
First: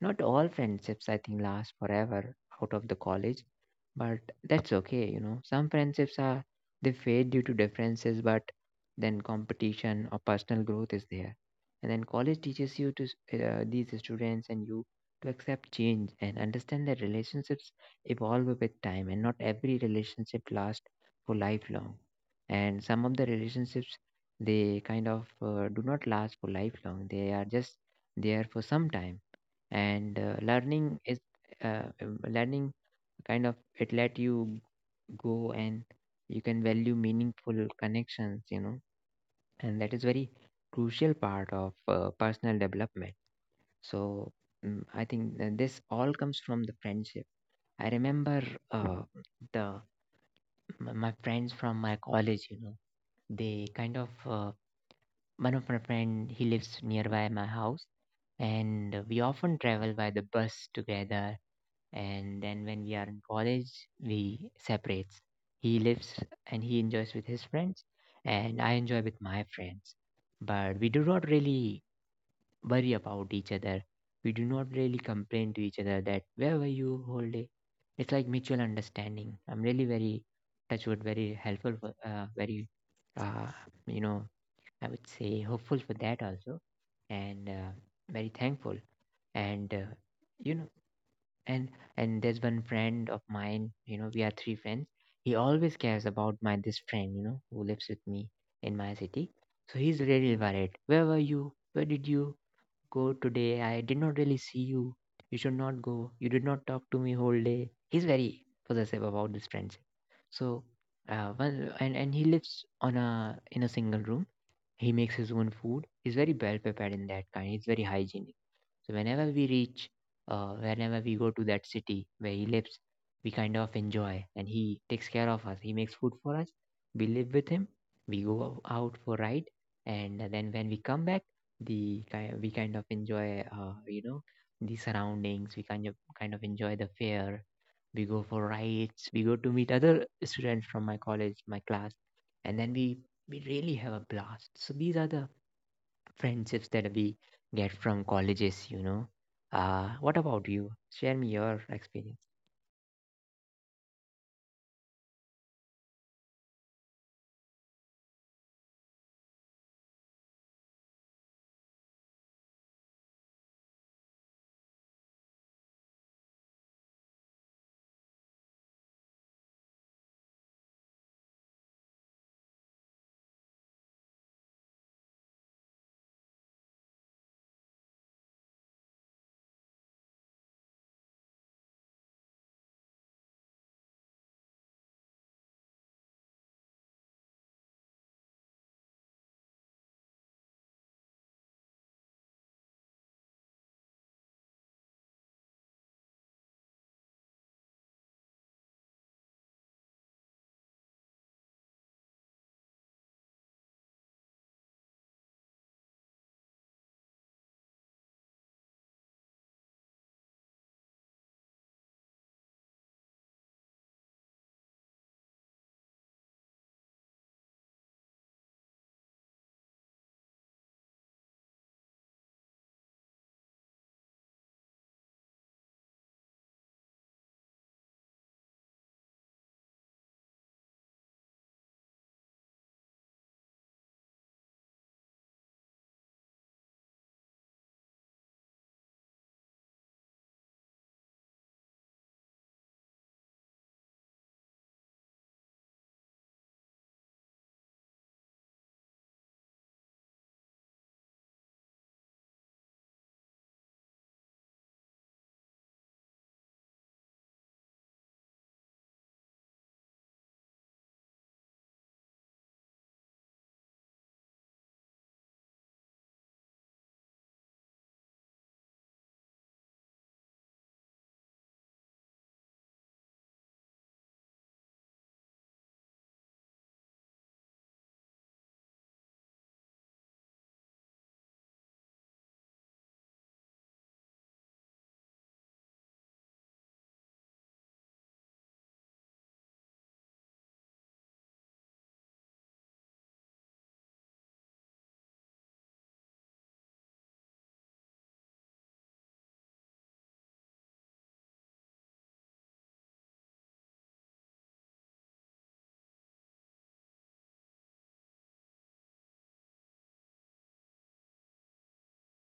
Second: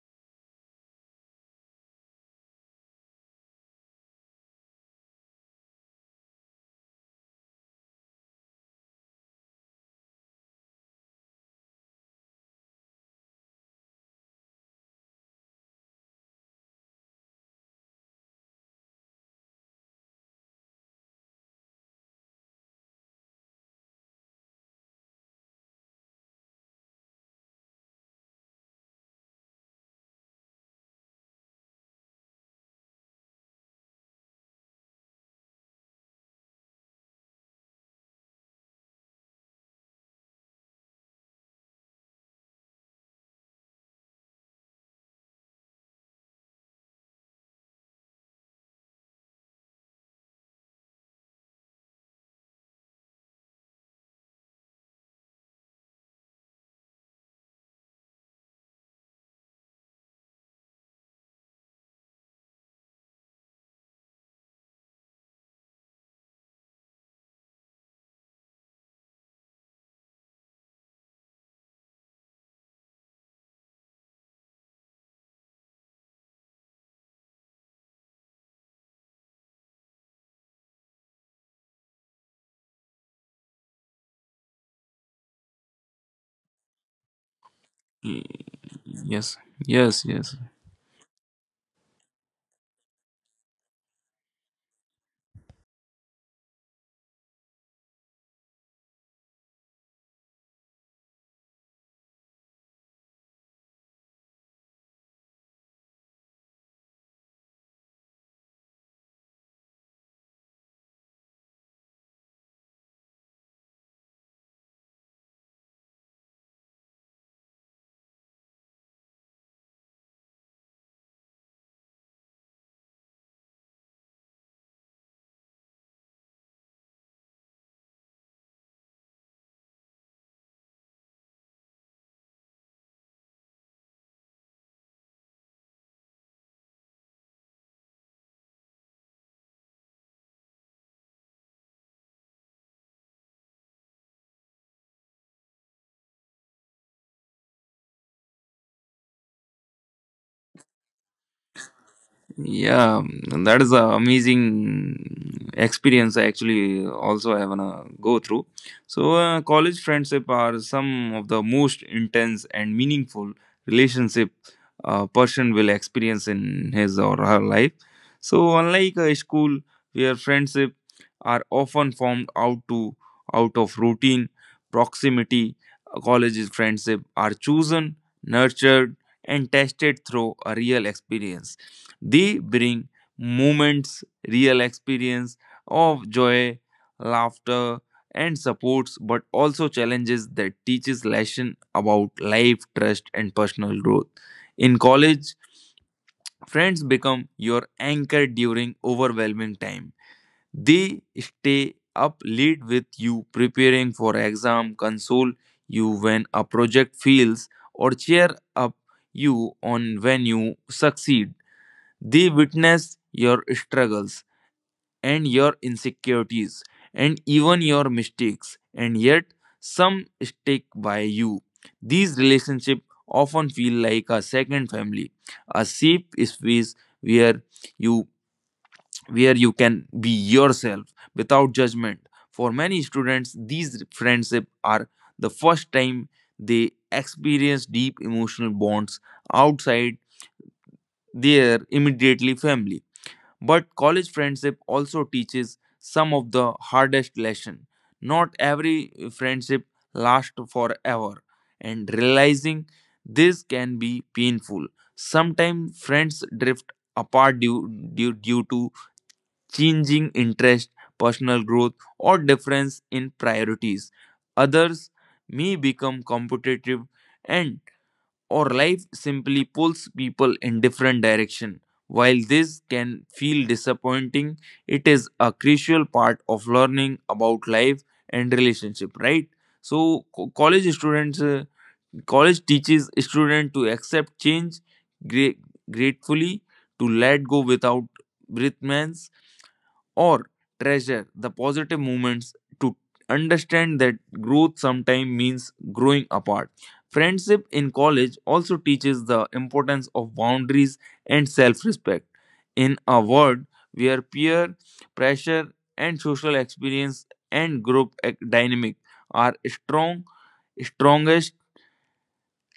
Not all friendships, I think, last forever out of the college, but that's okay, you know. Some friendships are they fade due to differences, but then competition or personal growth is there. And then college teaches you to s- uh, these students and you to accept change and understand that relationships evolve with time, and not every relationship lasts for lifelong. And some of the relationships, they kind of uh, do not last for lifelong. They are just there for some time. And uh, learning is uh, um, learning kind of it let you go, and you can value meaningful connections, you know. And that is very crucial part of uh, personal development. So mm, I think that this all comes from the friendship. I remember uh, the my my friends from my college, you know, they kind of uh, one of my friend, he lives nearby my house, and we often travel by the bus together. And then when we are in college, we separates. He lives and he enjoys with his friends, and I enjoy with my friends. But we do not really worry about each other. We do not really complain to each other that where were you whole day. It's like mutual understanding. I'm really very touchwood, very helpful for uh, very uh, you know I would say hopeful for that also. And uh,
Raj?
very thankful.
Yes.
And uh,
Yes. Yes.
you know, and and there's one friend of mine, you know, we are three friends. He always cares about my this friend, you know, who lives with me in my city. So he's really worried, where were you, where did you go today, I did not really see you, you should not go, you did not talk to me whole day. He's very possessive about this friendship. So uh one, and and he lives on a in a single room. He makes his own food. He's very well prepared in that kind. He's very hygienic. So whenever we reach, uh, whenever we go to that city where he lives, we kind of enjoy, and he takes care of us. He makes food for us. We live with him. We go ou- out for ride, and then when we come back, the ki- we kind of enjoy, uh, you know, the surroundings. We kind of kind of enjoy the fair. We go for rides. We go to meet other students from my college, my class, and then we we really have a blast. So these are the friendships that we get from colleges, you know. Uh, what about you? Share me your experience.
Yeah, and that is a amazing experience, I actually also I wanna go through. So uh, college friendship are some of the most intense and meaningful relationship a person will experience in his or her life. So unlike a school where friendship are often formed out to out of routine, proximity, college's friendship are chosen, nurtured, and tested through a real experience. They bring moments, real experience of joy, laughter, and supports, but also challenges that teaches lesson about life, trust, and personal growth. In college, friends become your anchor during overwhelming time. They stay up late with you, preparing for exam, console you when a project fails, or cheer up you on when you succeed. They witness your struggles and your insecurities and even your mistakes, and yet some stick by you. These relationships often feel like a second family, a safe space where you where you can be yourself without judgment. For many students, these friendships are the first time they experience deep emotional bonds outside their immediately family. But college friendship also teaches some of the hardest lesson. Not every friendship lasts forever, and realizing this can be painful. Sometimes friends drift apart due, due, due to changing interest, personal growth, or difference in priorities. Others may become competitive, and or life simply pulls people in different direction. While this can feel disappointing, it is a crucial part of learning about life and relationship, right? So co- college students uh, college teaches students to accept change gra- gratefully, to let go without resentments, or treasure the positive moments, to understand that growth sometimes means growing apart. Friendship in college also teaches the importance of boundaries and self respect. In a world where peer pressure and social experience and group ac- dynamic are strong, strongest.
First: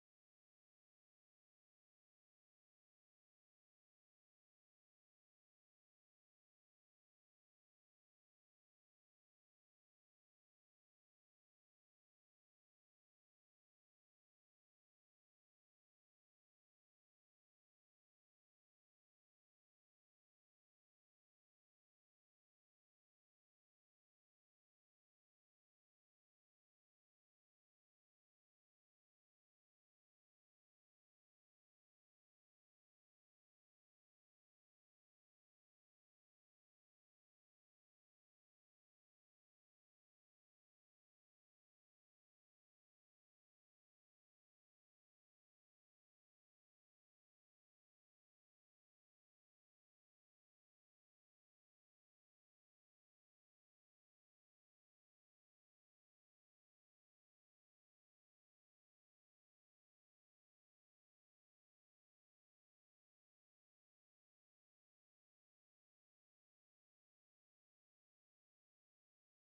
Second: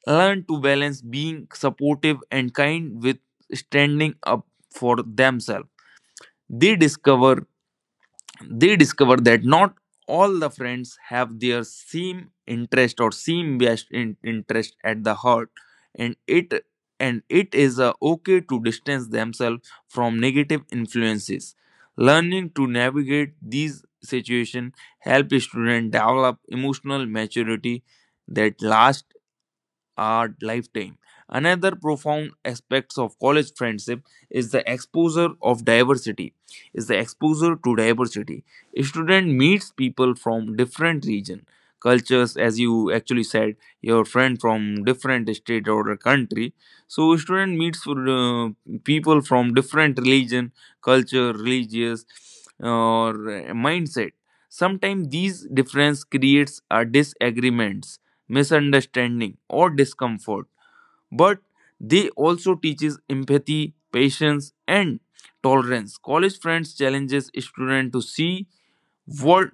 Learn to balance being supportive and kind with standing up for themselves. They discover they discover that not all the friends have their same interest or same best in- interest at the heart, and it and it is uh, okay to distance themselves from negative influences. Learning to navigate these situations help students develop emotional maturity that lasts our lifetime. Another profound aspects of college friendship is the exposure of diversity. Is the exposure to diversity. A student meets people from different region, cultures, as you actually said, your friend from different state or a country. So a student meets uh, people from different religion, culture, religious, or uh, mindset. Sometimes these difference creates a disagreements, misunderstanding, or discomfort, but they also teaches empathy, patience, and tolerance. College friends challenges students to see world,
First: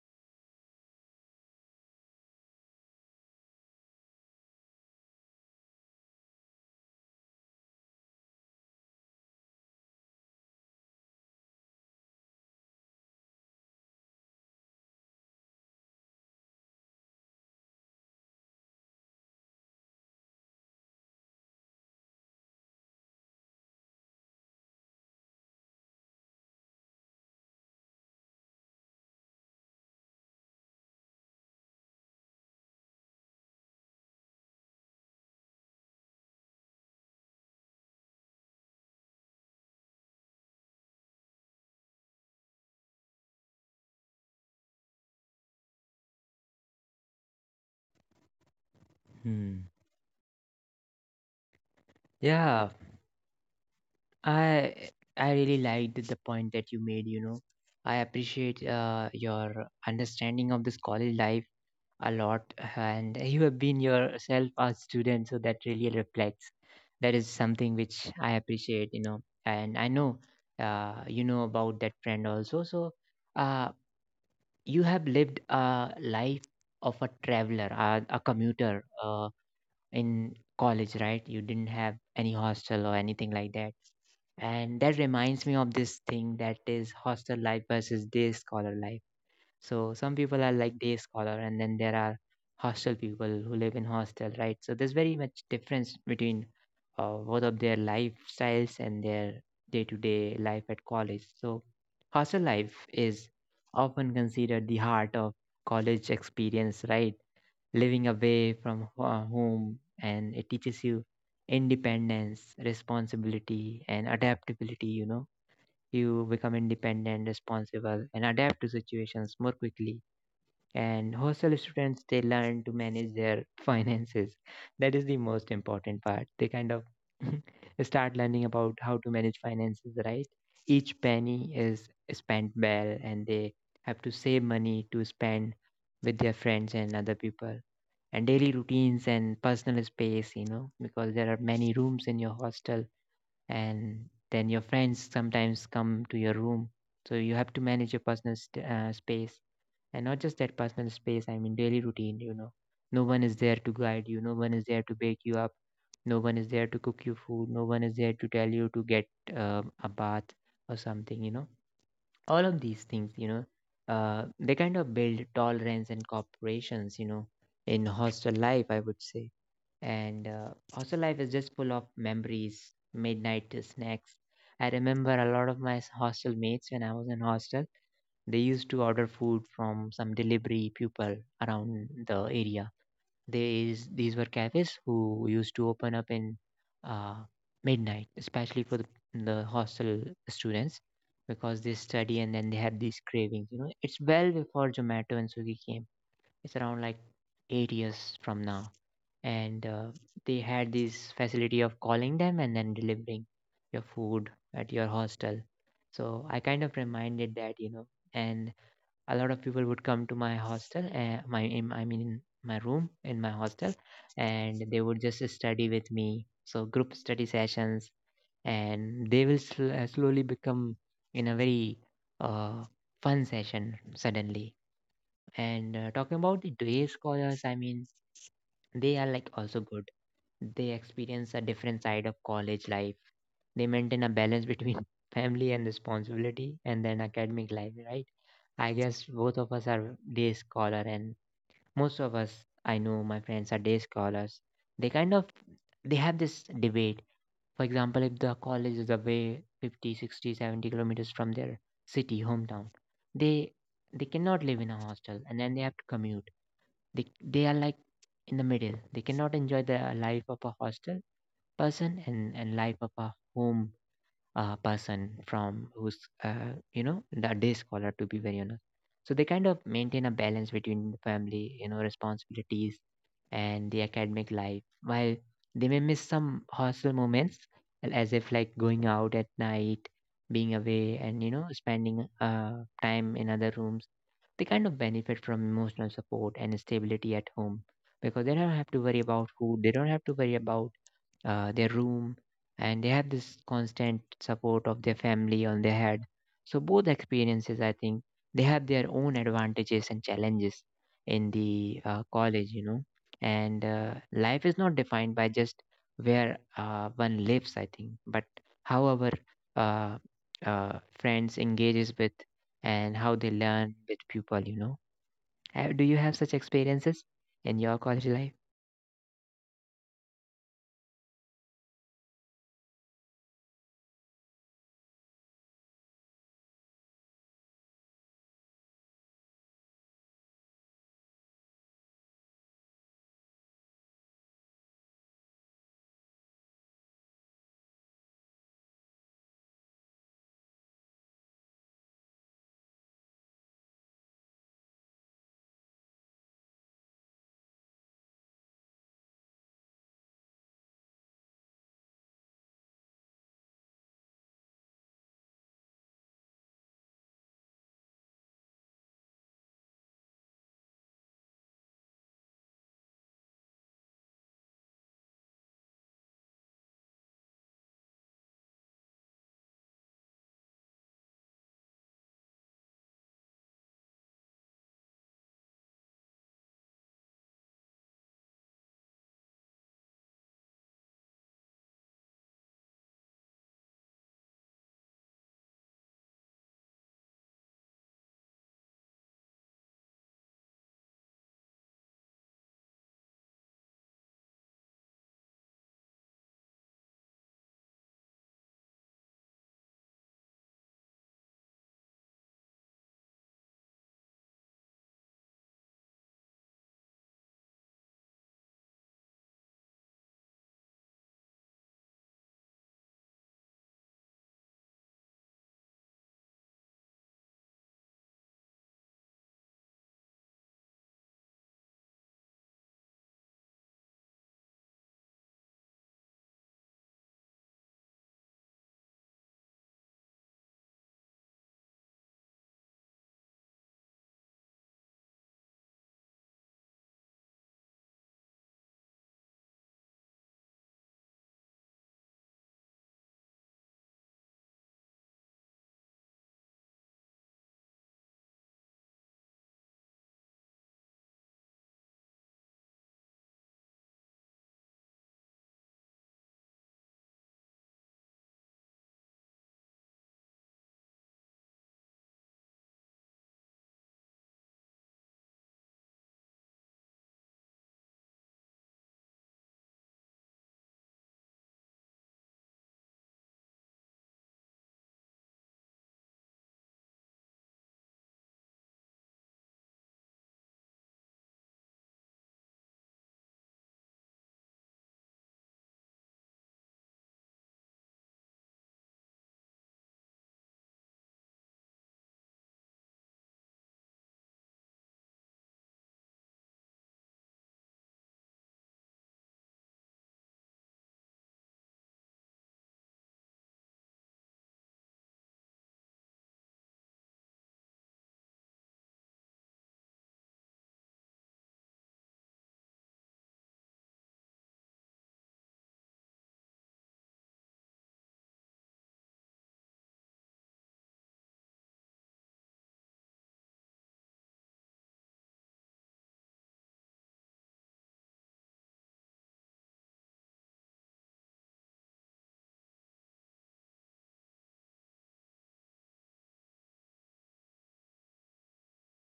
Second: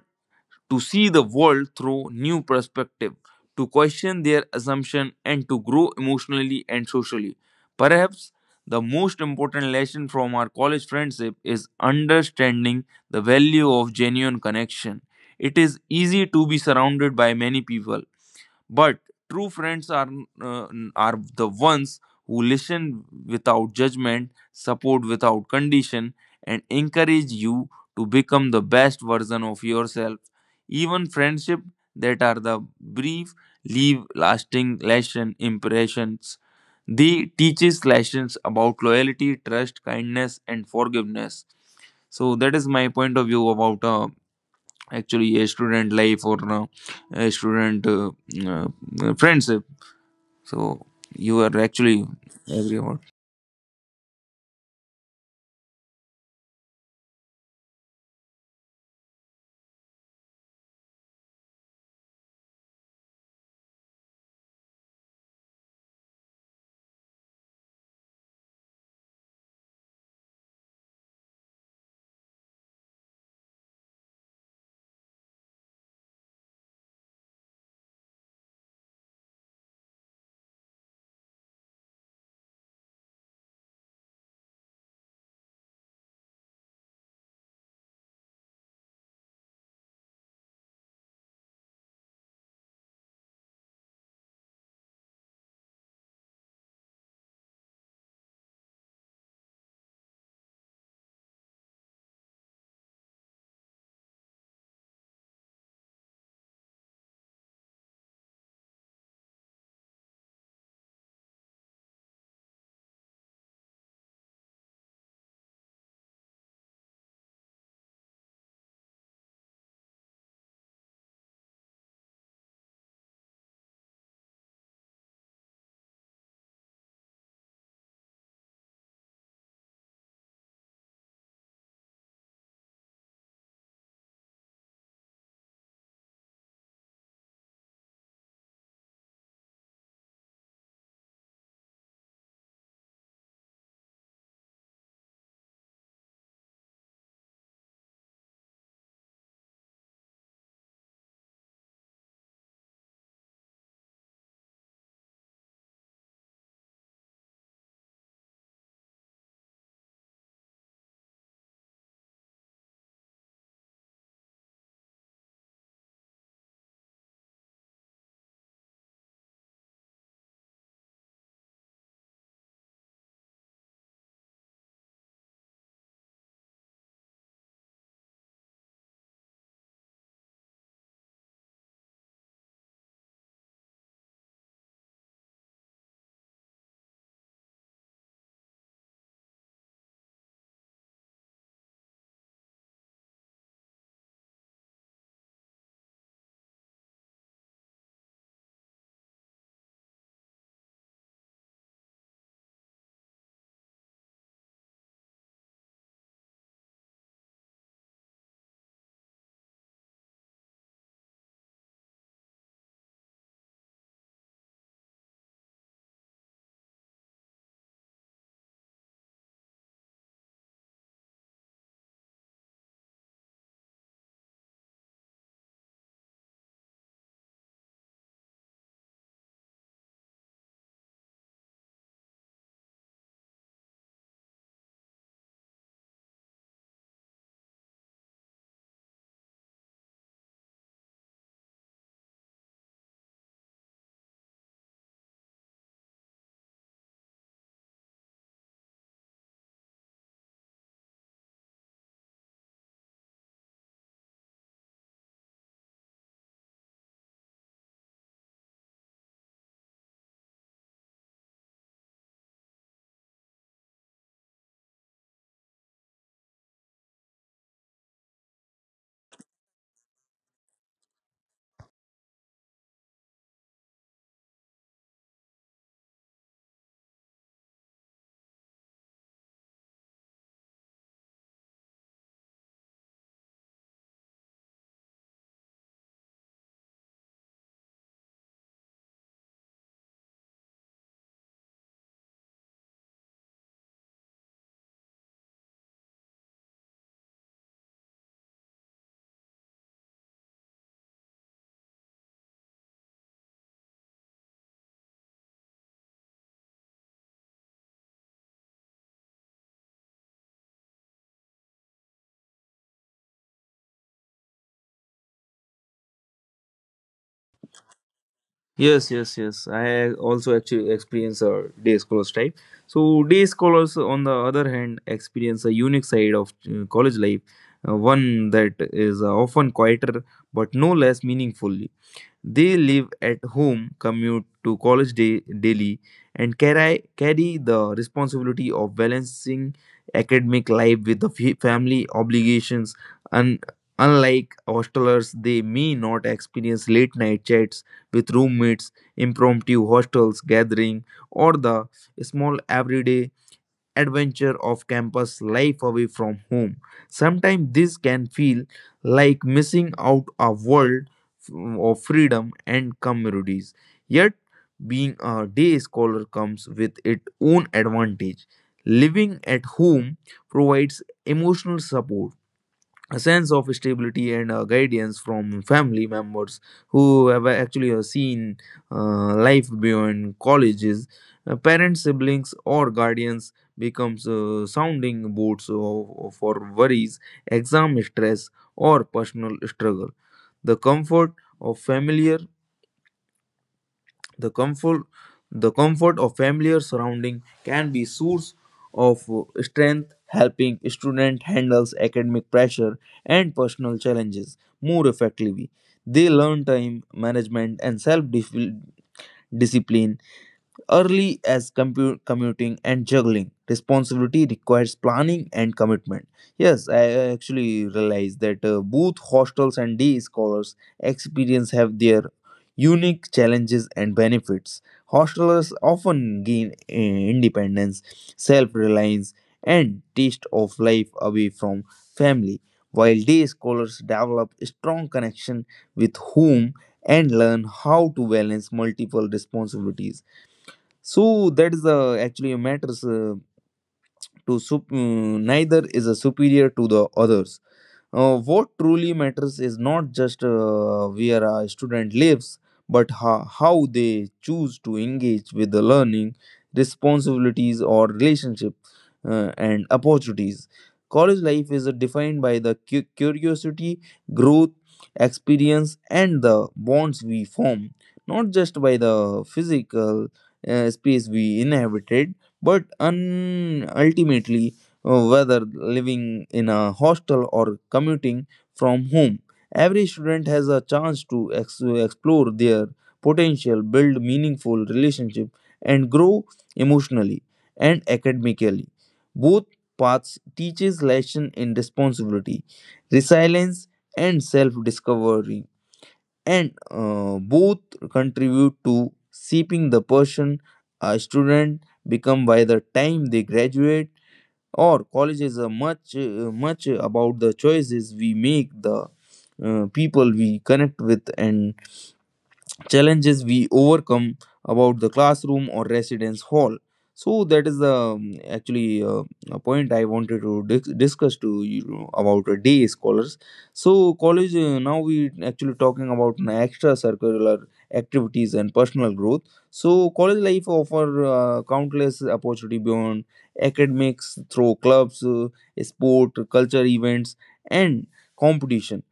to see the world through new perspective, to question their assumption and to grow emotionally and socially. Perhaps the most important lesson from our college friendship is understanding the value of genuine connection. It is easy to be surrounded by many people, but true friends are uh, are the ones who listen without judgment, support without condition, and encourage you to become the best version of yourself. Even friendship that are the brief leave lasting lesson impressions. They teaches lessons about loyalty, trust, kindness, and forgiveness. So that is my point of view about uh, actually a student life or uh, a student uh, uh, friendship.
Hmm.
So you are actually
Yeah,
every hour.
I I really liked the point that you made, you know. I appreciate uh, your understanding of this college life a lot, and you have been yourself a student, so that really reflects. That is something which I appreciate, you know. And I know uh, you know about that friend also. So uh, you have lived a life of a traveler, a, a commuter uh, in college, right? You didn't have any hostel or anything like that. And that reminds me of this thing, that is hostel life versus day scholar life. So some people are like day scholar, and then there are hostel people who live in hostel, right? So there's very much difference between uh, both of their lifestyles and their day-to-day life at college. So hostel life is often considered the heart of college experience, right? Living away from ho- uh, home, and it teaches you independence, responsibility, and adaptability. You know, you become independent, responsible, and adapt to situations more quickly. And hostel students, they learn to manage their finances. That is the most important part. They kind of start learning about how to manage finances, right? Each penny is spent well, and they have to save money to spend with their friends and other people. And daily routines and personal space, you know, because there are many rooms in your hostel, and then your friends sometimes come to your room, so you have to manage your personal st- uh, space. And not just that personal space, I mean daily routine, you know, no one is there to guide you, no one is there to wake you up, no one is there to cook you food, no one is there to tell you to get um, a bath or something, you know. All of these things, you know, uh, they kind of build tolerance and cooperations, you know, in hostel life, I would say. And uh, hostel life is just full of memories, midnight snacks. I remember a lot of my hostel mates when I was in hostel, they used to order food from some delivery people around the area. There is these were cafes who used to open up in uh, midnight, especially for the, the hostel students, because they study and then they have these cravings. You know, it's well before Zomato and Swiggy came. It's around like eight years from now, and uh, they had this facility of calling them and then delivering your food at your hostel. So I kind of reminded that, you know. And a lot of people would come to my hostel uh, my in, I mean in my room in my hostel, and they would just study with me. So group study sessions, and they will sl- uh, slowly become in a very uh, fun session suddenly. And uh, talking about the day scholars, I mean they are like also good. They experience a different side of college life. They maintain a balance between family and responsibility and then academic life, right? I guess both of us are day scholar, and most of us, I know my friends are day scholars. They kind of they have this debate, for example, if the college is away fifty sixty seventy kilometers from their city hometown, they they cannot live in a hostel, and then they have to commute. they they are like in the middle. They cannot enjoy the life of a hostel person, and and life of a home uh, person from who's uh, you know, the day scholar, to be very honest. So they kind of maintain a balance between the family, you know, responsibilities, and the academic life. While they may miss some hostel moments and as if like going out at night, being away, and you know, spending uh, time in other rooms, they kind of benefit from emotional support and stability at home, because they don't have to worry about food, they don't have to worry about uh, their room, and they have this constant support of their family on their head. So both experiences, I think, they have their own advantages and challenges in the uh, college, you know. And uh, life is not defined by just where uh, one lives, I think, but how our uh, uh, friends engages with, and how they learn with people, you know. Uh, Do you have such experiences in your college life?
Yes, yes, yes. I also actually experience a day scholars type. So day scholars, on the other hand, experience a unique side of uh, college life, uh, one that is uh, often quieter but no less meaningful. They live at home, commute to college day, daily, and carry, carry the responsibility of balancing academic life with the fa- family obligations. Un- Unlike hostelers, they may not experience late night chats with roommates, impromptu hostels gathering, or the small everyday adventure of campus life away from home. Sometimes this can feel like missing out a world f- of freedom and communities. Yet, being a day scholar comes with its own advantage. Living at home provides emotional support, a sense of stability and uh, guidance from family members who have actually uh, seen uh, life beyond colleges. Uh, parents, siblings, or guardians becomes uh, sounding boards of- for worries, exam stress, or personal struggle. the comfort of familiar the comfort, the comfort of familiar surrounding can be source of uh, strength, helping student handles academic pressure and personal challenges more effectively. They learn time management and self discipline early as compu- commuting and juggling responsibility requires planning and commitment. Yes, i I actually realize that uh, both hostels and day scholars experience have their unique challenges and benefits. Hostelers often gain uh, independence, self-reliance, and taste of life away from family, while day scholars develop strong connection with whom and learn how to balance multiple responsibilities. So that is uh, actually matters, uh, to sup- mm, neither is a superior to the others. Uh, what truly matters is not just uh, where a student lives, but ho- how they choose to engage with the learning, responsibilities, or relationship uh, and opportunities. College life is uh, defined by the cu- curiosity, growth, experience, and the bonds we form, not just by the physical uh, space we inhabited, but un- ultimately uh, whether living in a hostel or commuting from home. Every student has a chance to ex- explore their potential, build meaningful relationship, and grow emotionally and academically. Both paths teaches lesson in responsibility, resilience, and self-discovery, and uh, both contribute to shaping the person a student become by the time they graduate or college is a much, uh, much about the choices we make, the uh, people we connect with, and challenges we overcome about the classroom or residence hall. So that is the um, actually uh, a point I wanted to dis- discuss to you know, about a day scholars. So college, uh, now we actually talking about an extra circular activities and personal growth. So college life offer uh, countless opportunity beyond academics through clubs, uh, sport, culture events, and competition.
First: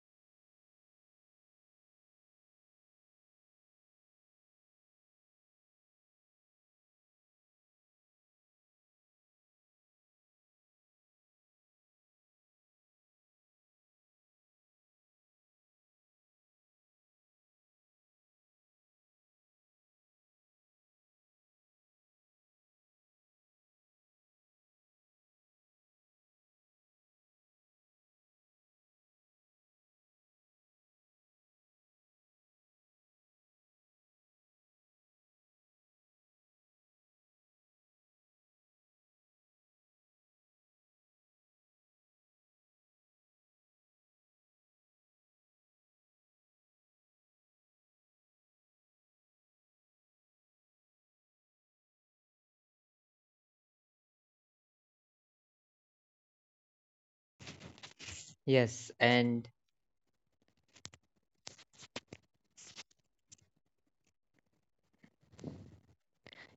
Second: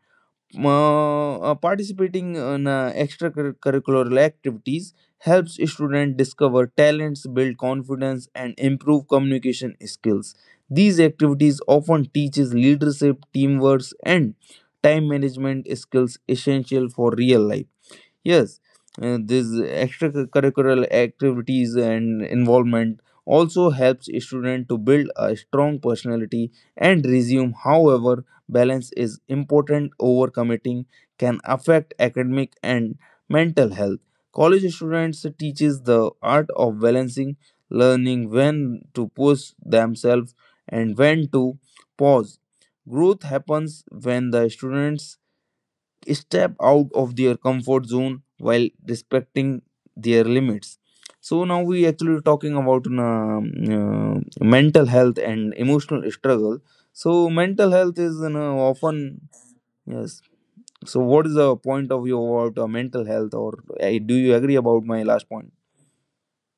uh, uh, Participating in uh, extracurricular activities helps students discover talents, build confidence, and improve communication skills. These activities often teaches leadership, teamwork, and time management skills essential for real life. Yes, uh, these extracurricular activities and involvement also helps a student to build a strong personality and resume. However, balance is important. Overcommitting can affect academic and mental health. College students teaches the art of balancing, learning when to push themselves and when to pause. Growth happens when the students step out of their comfort zone while respecting their limits. So now we actually talking about um, uh, uh, mental health and emotional struggle. So mental health is you know,
Yes,
often,
and
yes. So what is the point of view about uh, mental health? Or uh, do you agree about my last point?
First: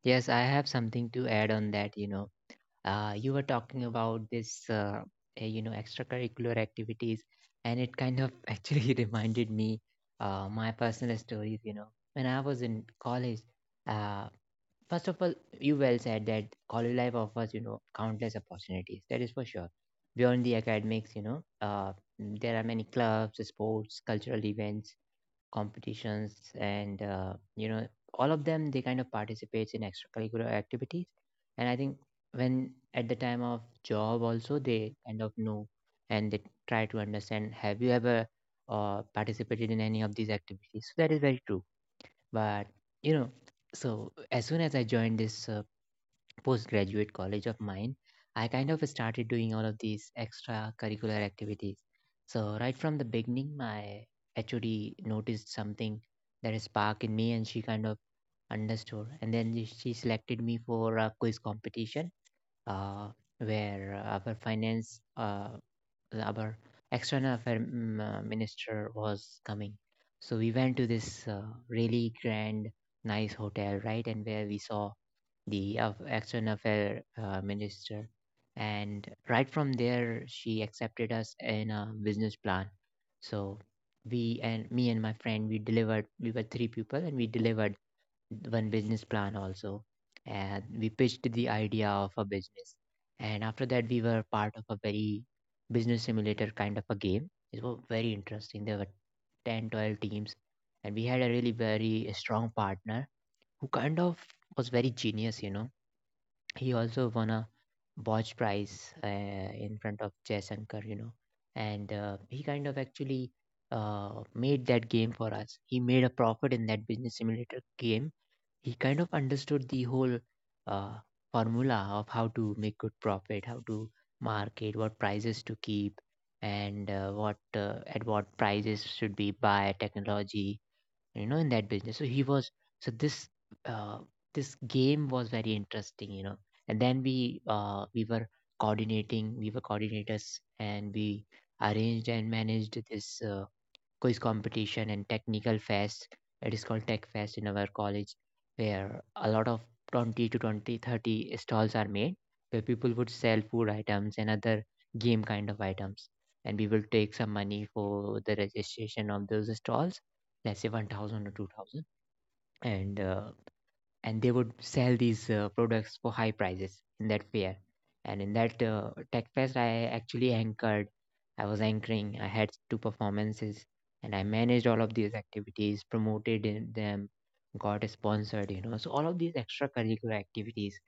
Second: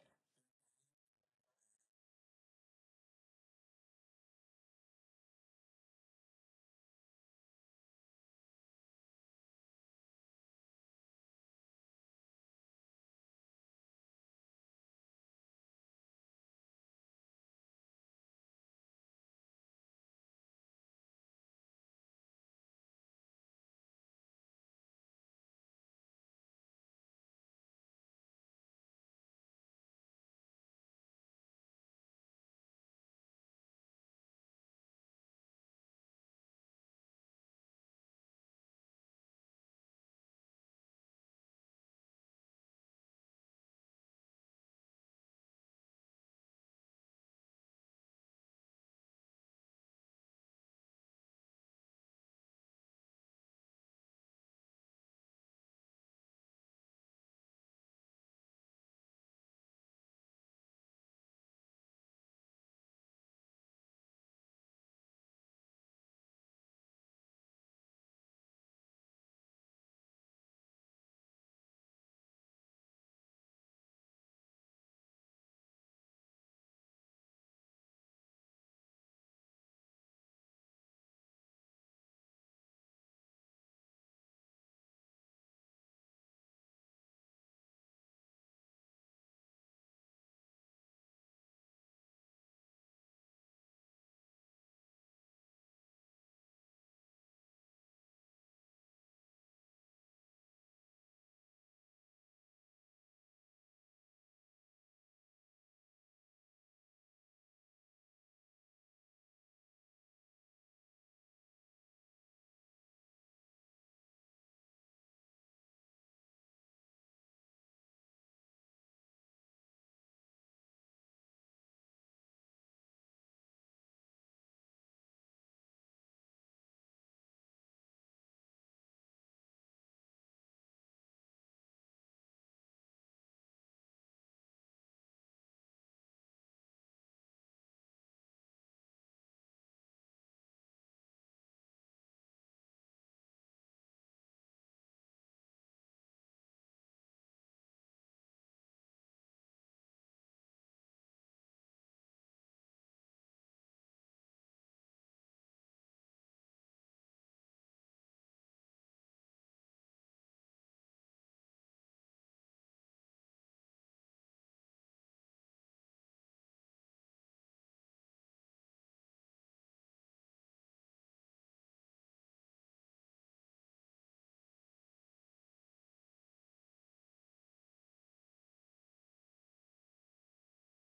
Yes, I have something to add on that. You know, uh, you were talking about this, uh, eh, you know, extracurricular activities, and it kind of actually reminded me uh, my personal stories. You know, when I was in college, uh, first of all, you well said that college life offers, you know, countless opportunities. That is for sure. Beyond the academics, you know, uh, there are many clubs, sports, cultural events, competitions and uh, you know all of them, they kind of participates in extracurricular activities. And I think, when at the time of job also, they kind of know, and they try to understand, have you ever uh, participated in any of these activities? So that is very true, but you know so as soon as I joined this uh, postgraduate college of mine, I kind of started doing all of these extracurricular activities. So, right from the beginning, my H O D noticed something, that is spark in me, and she kind of understood. And then she she selected me for a quiz competition, uh, where our finance, uh, our external affair mm, uh, minister was coming. So, we went to this uh, really grand, nice hotel, right? And where we saw the of external affair uh, minister, and right from there she accepted us in a business plan. So, we and me and my friend, we delivered we were three people, and we delivered one business plan also, and we pitched the idea of a business. And after that, we were part of a very business simulator kind of a game. It was very interesting. There were ten twelve teams, and we had a really very strong partner who kind of was very genius you know he also won a Boj Prize, uh, in front of Jaishankar, you know, and uh, he kind of actually uh, made that game for us. He made a profit in that business simulator game. He kind of understood the whole uh, formula of how to make good profit, how to market, what prices to keep, and uh, what uh, at what prices should be buy technology, you know in that business. So he was. So this uh, this game was very interesting, you know. And then we uh, we were coordinating. We were coordinators, and we arranged and managed this uh, quiz competition and technical fest. It is called Tech Fest in our college, where a lot of twenty to twenty thirty stalls are made, where people would sell food items and other game kind of items. And we will take some money for the registration of those stalls, let's say one thousand or two thousand. And uh, and they would sell these uh, products for high prices in that fair. And in that uh, tech fest, I actually anchored. I was anchoring. I had two performances, and I managed all of these activities, promoted in them, got sponsored. You know, so all of these extracurricular activities,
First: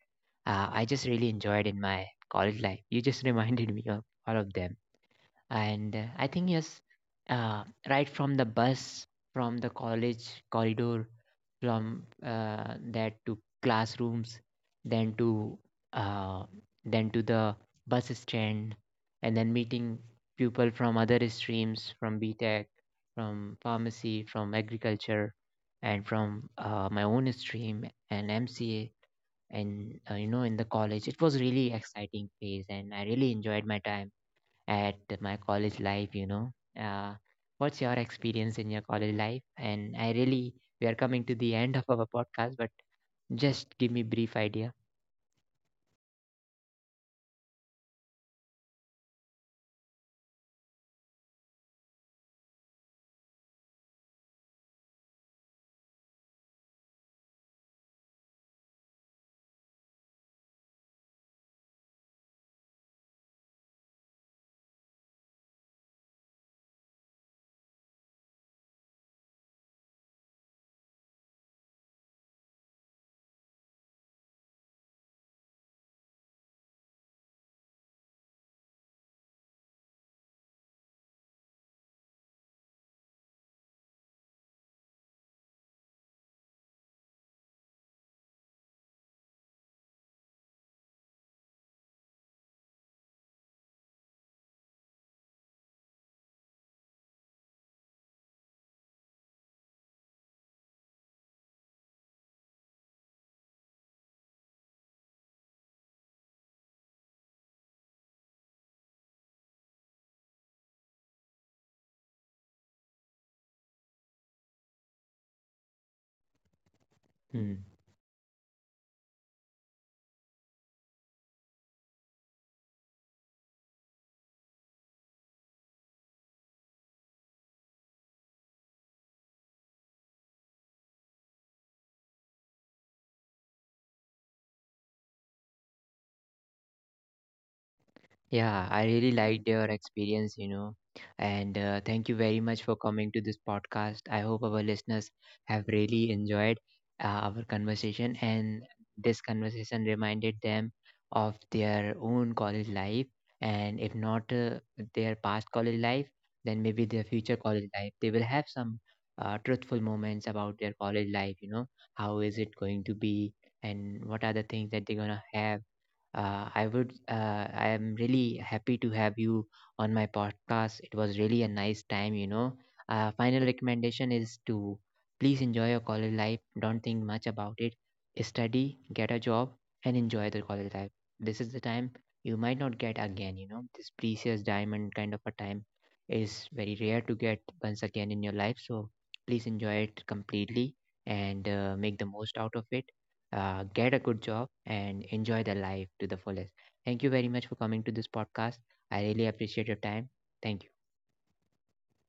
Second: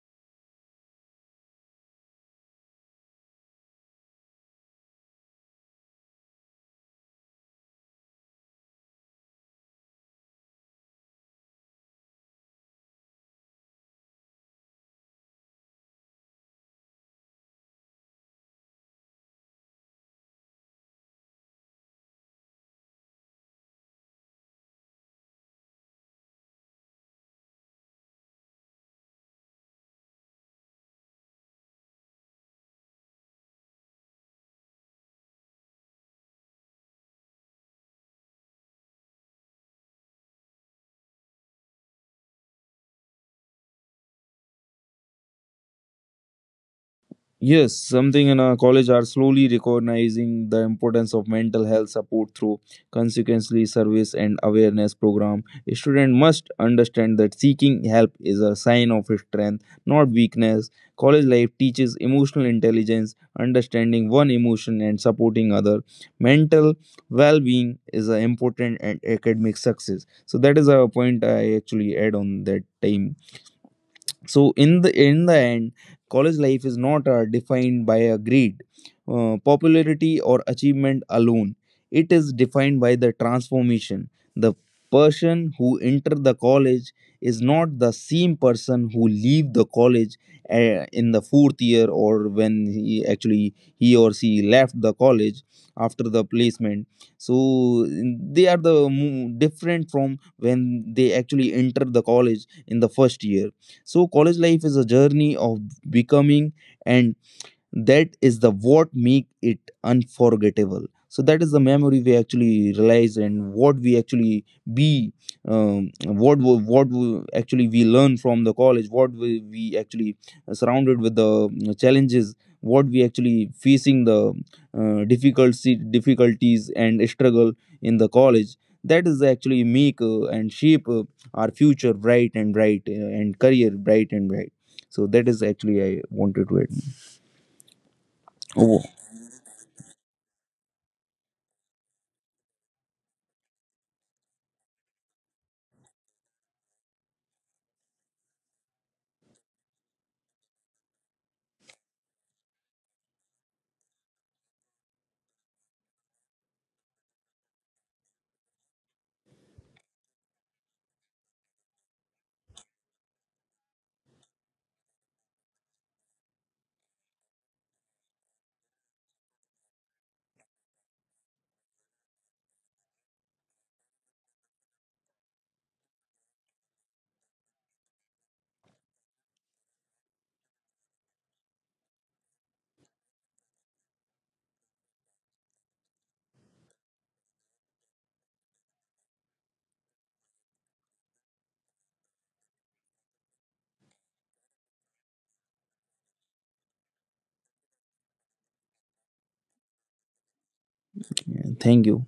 uh, I just really enjoyed in my college life. You just reminded me of all of them. And uh, I think, yes, uh, right from the bus, from the college corridor, from uh, that to classrooms, then to uh, then to the bus stand, and then meeting people from other streams, from B tech, from pharmacy, from agriculture, and from uh, my own stream and M C A, and uh, you know, in the college, it was really exciting phase, and I really enjoyed my time at my college life, you know. Uh, what's your experience in your college life? And I really, we are coming to the end of our podcast, but just give me brief idea.
Yes, something in our college are slowly recognizing the importance of mental health support through consequently service and awareness program. A student must understand that seeking help is a sign of strength, not weakness. College life teaches emotional intelligence, understanding one emotion and supporting other. Mental well-being is an important and academic success. So that is a point I actually add on that time. So in the in the end, college life is not uh, defined by a grade, uh, popularity, or achievement alone. It is defined by the transformation. The person who enter the college is not the same person who leave the college, uh, in the fourth year, or when he actually he or she left the college after the placement. So they are the mo- different from when they actually enter the college in the first year. So, college life is a journey of becoming, and that is the what make it unforgettable. So that is the memory we actually realize, and what we actually be, um, what we- what we
Hmm.
actually we learn from the college, what we, we actually uh, surrounded with the mm, challenges, what we actually facing the uh, difficulty, difficulties and struggle in the college, that is actually make uh, and shape uh, our future bright and bright, uh, and career bright and bright. So that is actually I wanted to add.
Yeah,
Oh.
I really liked your experience, you know, and uh, thank you very much for coming to this podcast. I hope our listeners have really enjoyed uh, our conversation, and this conversation reminded them of their own college life, and if not uh, their past college life, then maybe their future college life. They will have some uh, truthful moments about their college life, you know, how is it going to be, and what are the things that they're gonna have. Uh, i would uh, i am really happy to have you on my podcast. It was really a nice time, you know. Uh, final recommendation is to please enjoy your college life. Don't think much about it. Study, get a job, and enjoy the college life. This is the time you might not get again you know this precious diamond kind of a time is very rare to get once again in your life, so please enjoy it completely. And uh, make the most out of it. Uh, get a good job, and enjoy the life to the fullest. Thank you very much for coming to this podcast. I really appreciate your time. Thank you.
Yeah, thank you.